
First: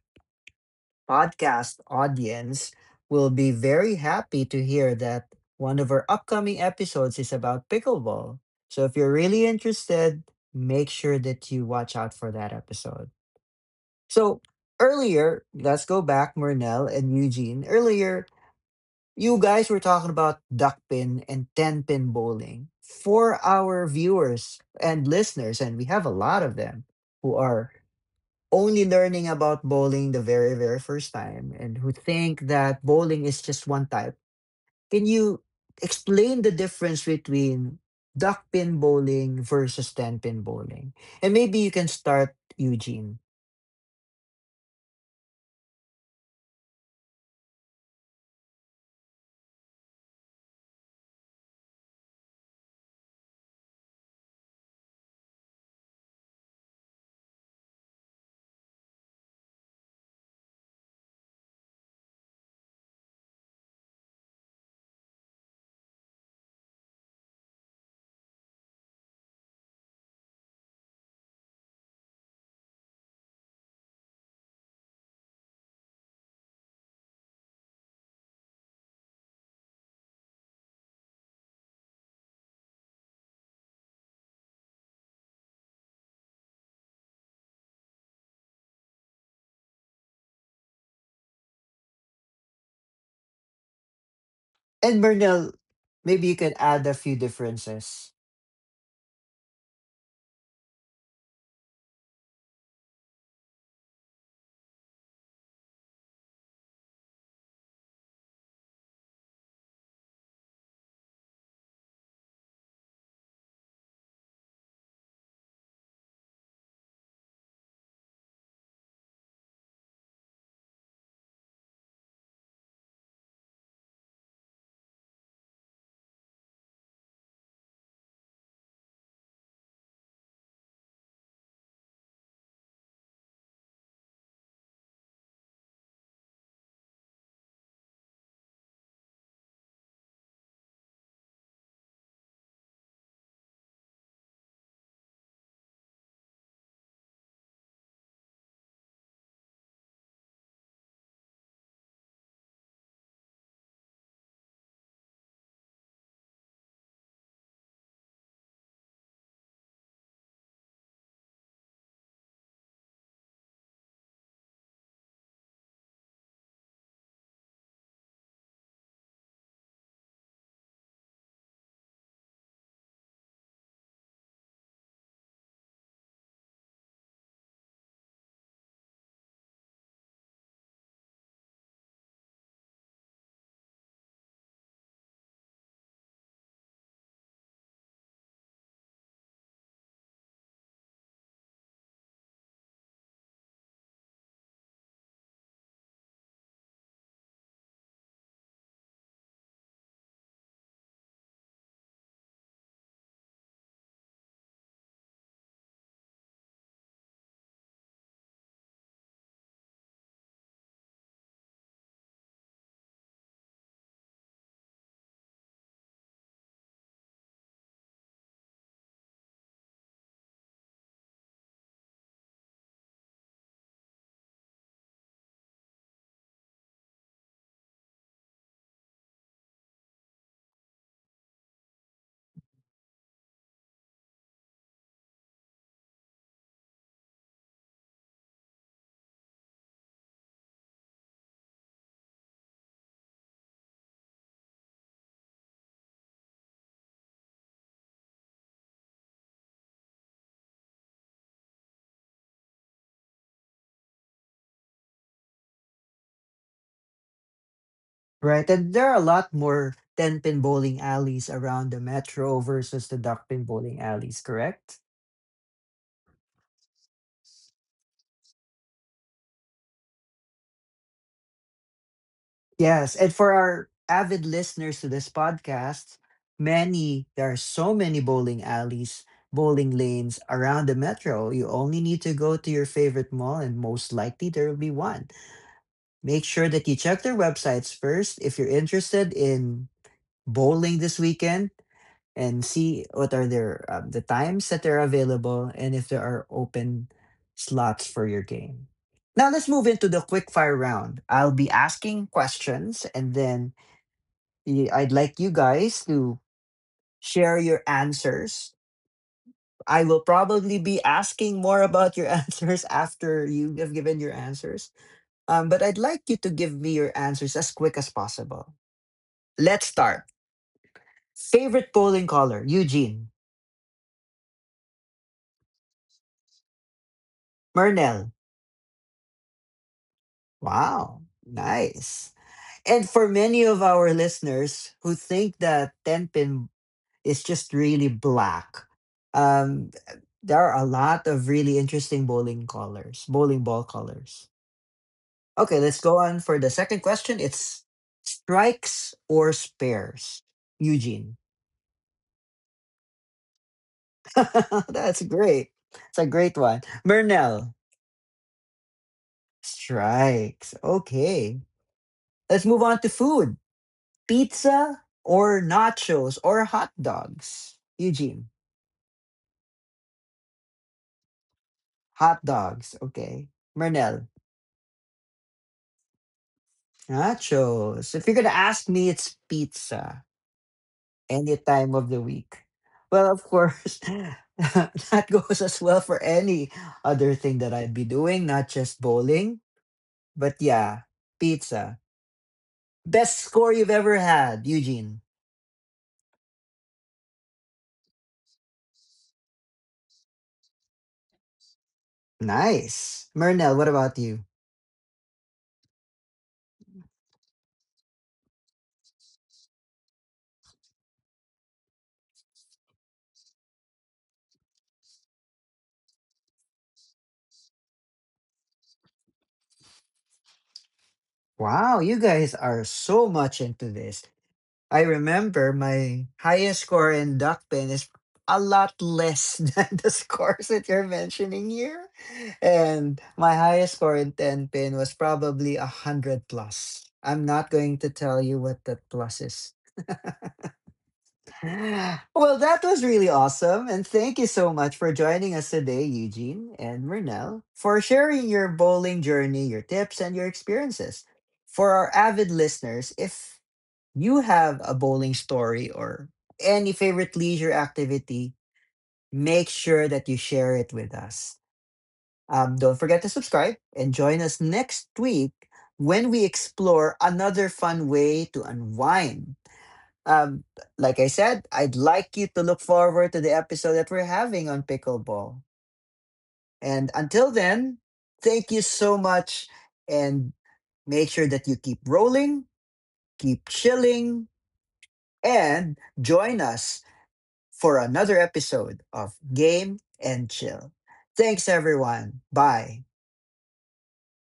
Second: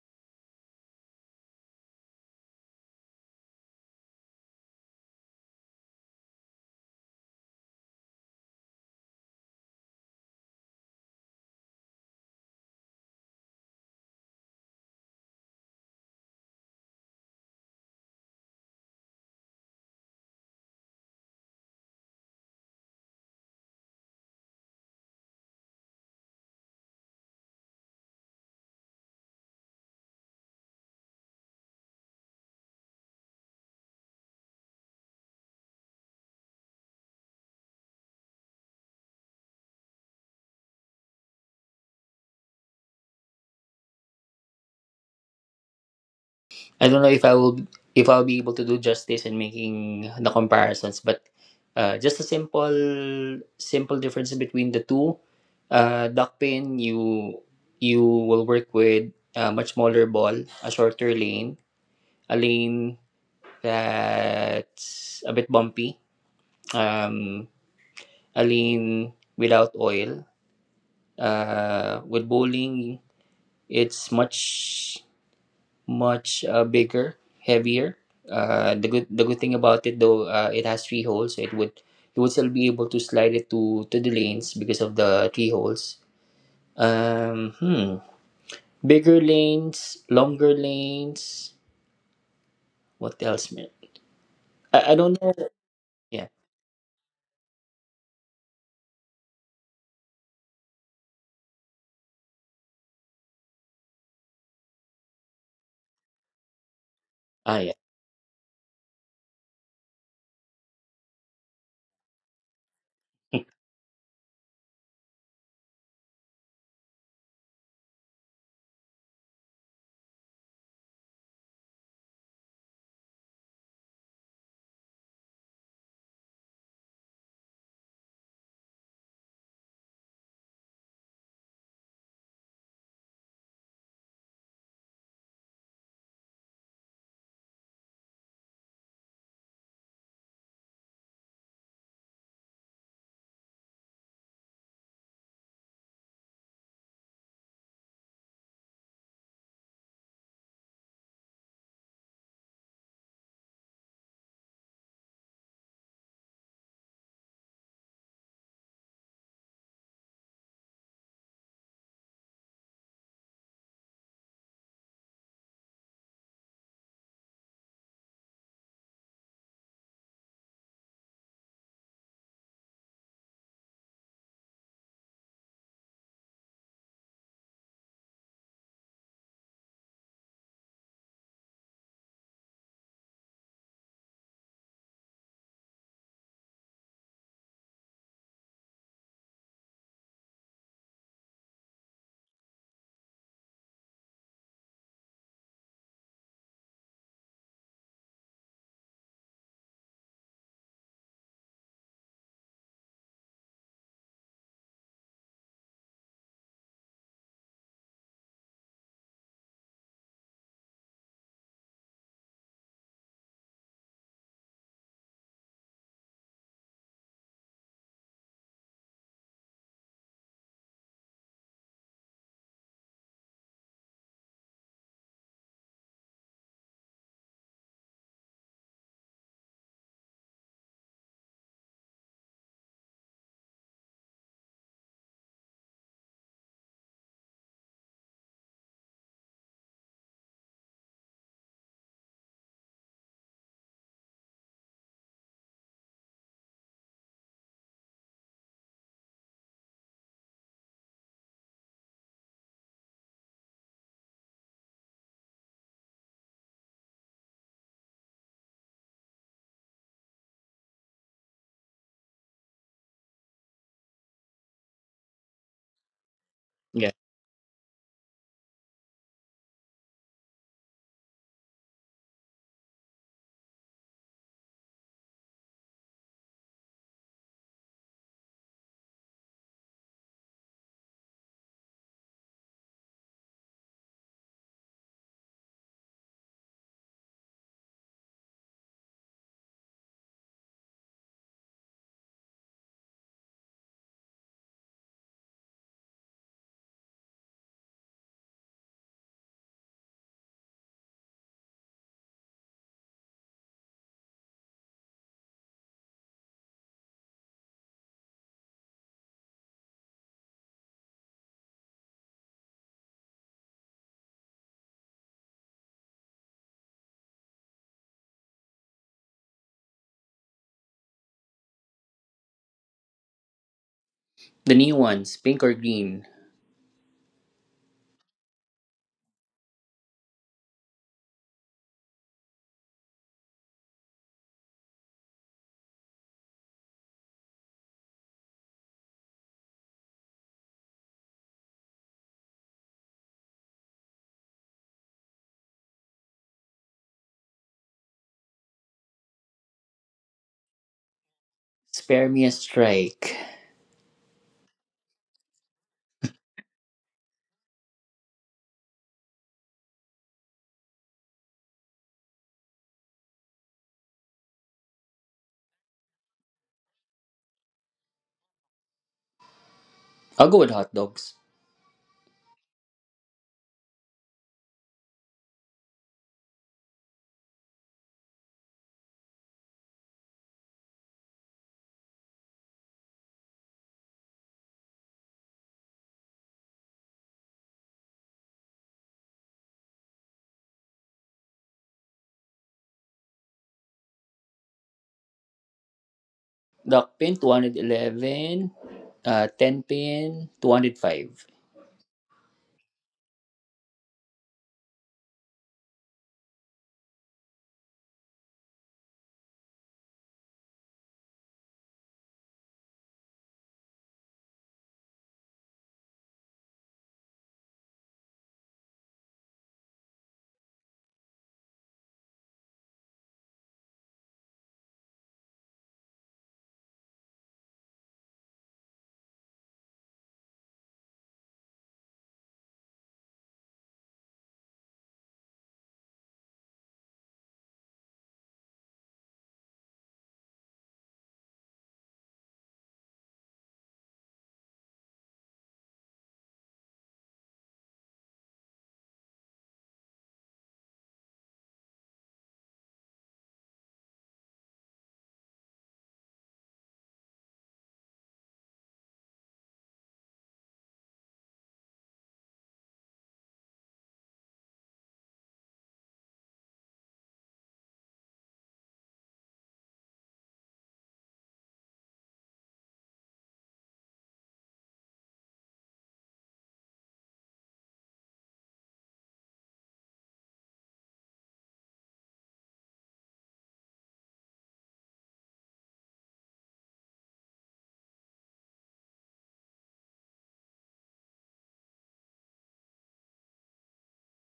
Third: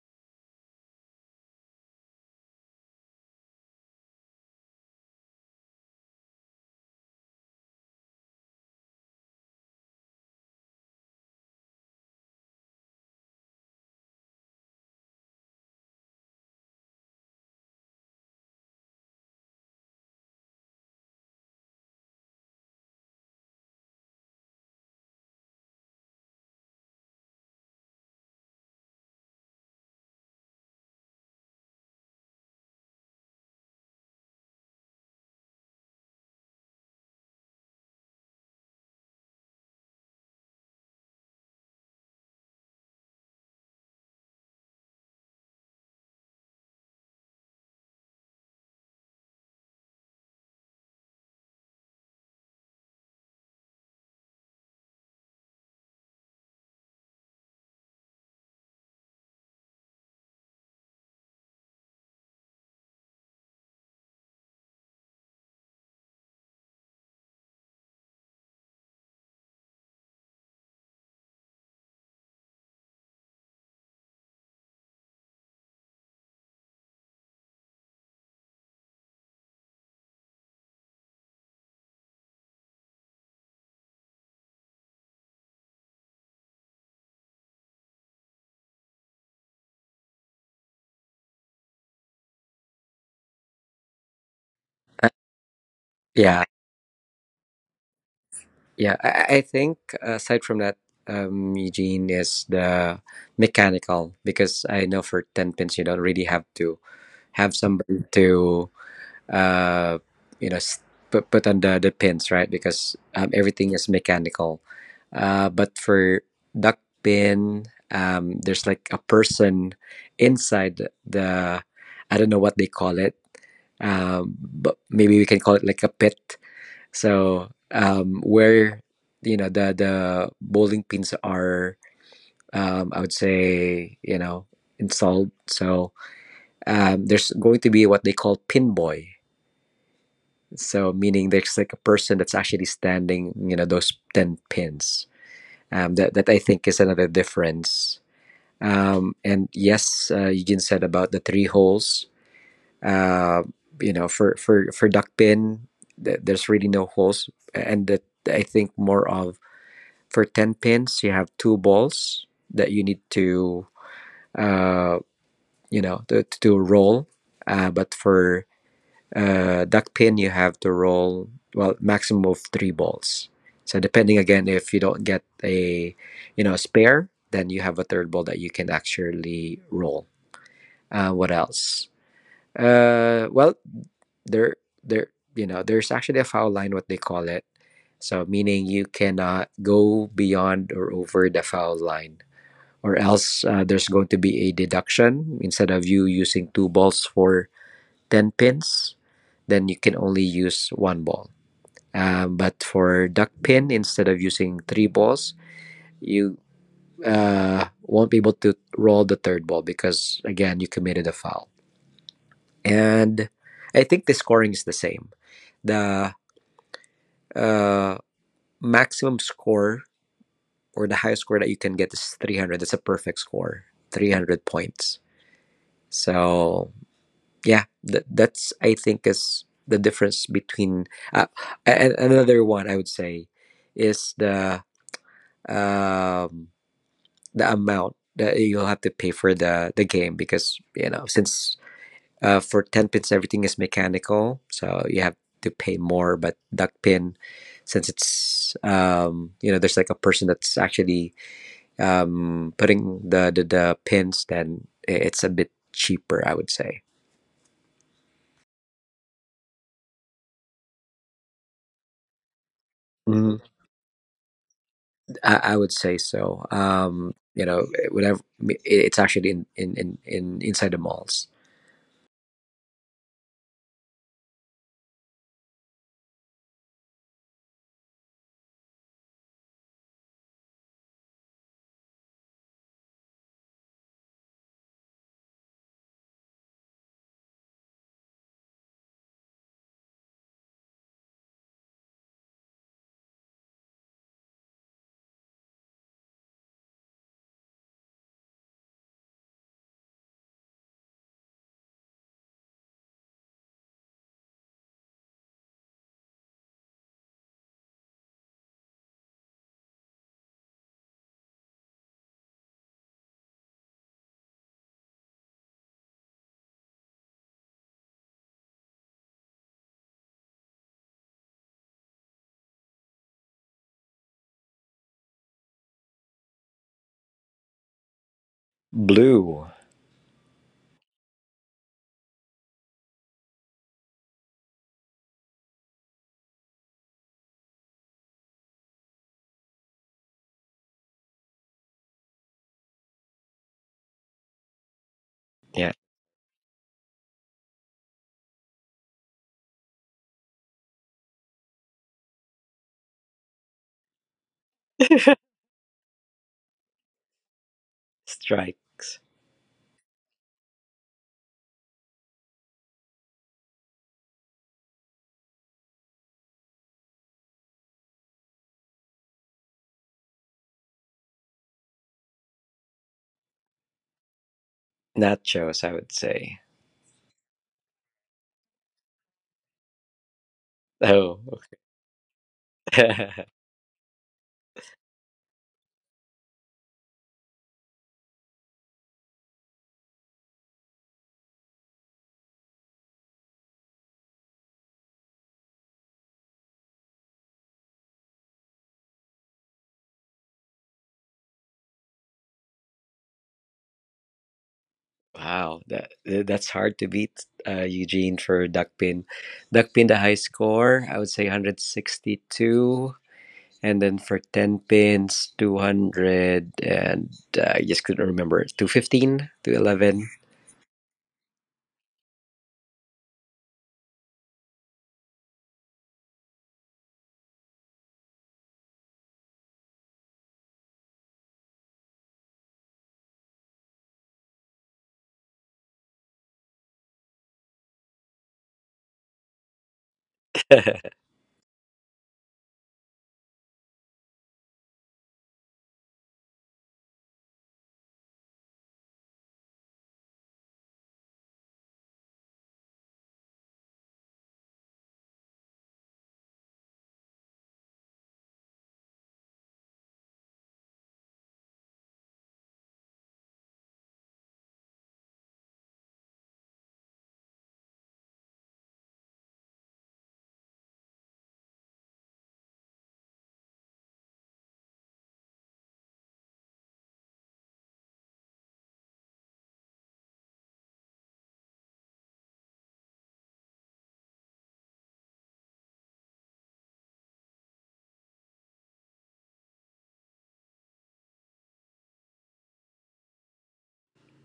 A: podcast audience will be very happy to hear that one of our upcoming episodes is about pickleball. So if you're really interested, make sure that you watch out for that episode. So earlier, let's go back, Murnell and Eugene. Earlier, you guys were talking about duck pin and 10 pin bowling for our viewers and listeners, and we have a lot of them who are only learning about bowling the very, very first time and who think that bowling is just one type. Can you explain the difference between duck pin bowling versus 10 pin bowling? And maybe you can start, Eugene.
B: I don't know if I'll be able to do justice in making the comparisons, but just a simple difference between the two. Duck pin, you will work with a much smaller ball, a shorter lane, a lane that's a bit bumpy, um, a lane without oil. With bowling, it's much bigger, heavier. The good thing about it though, it has three holes, so it would you would still be able to slide it to the lanes because of the three holes. Hmm. Bigger lanes, longer lanes. What else, man? I
A: And
C: Uh,
B: don't know.
A: Bernal,
B: Yeah.
A: maybe you
C: yeah.
A: can add a few differences.
C: Yeah, I think aside from that, Eugene is the mechanical, because I know for ten pins you don't really have to have
B: Ah, yeah.
C: somebody to, uh, you know s- put on the pins, right? Because everything is mechanical. But for duck pin, there's like a person inside the, I don't know what they call it, but maybe we can call it like a pit. So where, the bowling pins are, I would say, installed. So there's going to be what they call pin boy. So meaning there's like a person that's actually standing, you know, those ten pins. That I think is another difference. And yes, Eugene said about the three holes. Uh, you know, for duck pin, there's really no holes, and that I think more of, for 10 pins you have two balls that you need to, uh, to roll, but for, duck pin you have to roll, well, maximum of three balls, so depending, again, if you don't get a, a spare, then you have a third ball that you can actually roll. What else? Well, there there there's actually a foul line, what they call it. So meaning you cannot go beyond or over the foul line, or else, there's going to be a deduction. Instead of you using two balls for 10 pins, then you can only use one ball. But for duck pin, instead of using three balls, you, won't be able to roll the third ball, because, again, you committed a foul. And I think the scoring is the same. The, uh, maximum score, or the highest score that you can get, is 300. That's a perfect score, 300 points. So yeah, that's I think is the difference between, uh, and another one I would say is the, um the amount that you'll have to pay for the game, because, since, for 10 pins everything is mechanical, so you have to pay more. But duck pin, since it's, there's like a person that's actually, putting the pins, then it's a bit cheaper, I would say.
A: Right, and there are a lot more 10-pin bowling alleys around the metro versus the duck-pin bowling alleys, correct?
C: I would say so.
B: Yeah.
C: You know, eh, whatever. It's actually in inside the malls.
A: Yes, and for our avid listeners to this podcast, many, there are so many bowling alleys, bowling lanes around the metro. You only need to go to your favorite mall, and most likely there will be one. Make sure that you check their websites first if you're interested in bowling this weekend, and see what are their, the times that they're available and if there are open slots for your game. Now let's move into the quick fire round. I'll be asking questions and then I'd like you guys to share your answers. I will probably be asking more about your answers after you have given your answers. But I'd like you to give me your answers as quick as possible. Let's start. Favorite polling color, Eugene.
B: The new ones, pink or green.
A: Mernell.
C: Blue,
A: Wow, nice. And for many of our listeners who think that tenpin is just really black, um, there are a lot of really interesting bowling colors, bowling ball colors. Okay,
C: yeah.
A: let's go on for the second question. It's strikes or spares, Eugene.
B: Spare me a strike.
A: That's great. It's a great one. Murnell,
C: Strikes.
A: strikes. Okay, let's move on to food. Pizza or nachos or hot dogs? Eugene,
B: I'll go with hot dogs.
A: hot dogs. Okay. Mernel,
C: Nachos, I would say.
A: nachos. If you're going to ask me, it's pizza
C: Oh,
A: any time of the week. Well, of course, that goes as well for any other thing that I'd be doing, not just bowling. But yeah, pizza. Best score you've ever had, Eugene.
B: Duck pin, 211. 10 pin, 205.
A: Nice. Mernel, what about you?
C: wow, that's hard to beat, Eugene, for duckpin. Duckpin, the high score, I would say, 162. And then for ten pins, 200, and I just couldn't remember, 215, 211.
A: Wow, you guys are so much into this. I remember my highest score in duckpin is a lot less than the scores that you're mentioning here. And my highest score in 10 pin was probably a 100 plus. I'm not going to tell you what that plus is. Well, that was really awesome. And thank you so much for joining us today, Eugene and Murnell, for sharing your bowling journey, your tips, and your experiences. For our avid listeners, if you have a bowling story or any favorite leisure activity, make sure that you share it with us. Don't forget to subscribe and join us next week when we explore another fun way to unwind. Um, like I said, I'd like you to look forward to the episode that we're having on pickleball. And until then, thank you so much and make sure that you keep rolling, keep chilling, and join us for another episode of Game and Chill. Thanks, everyone. Bye.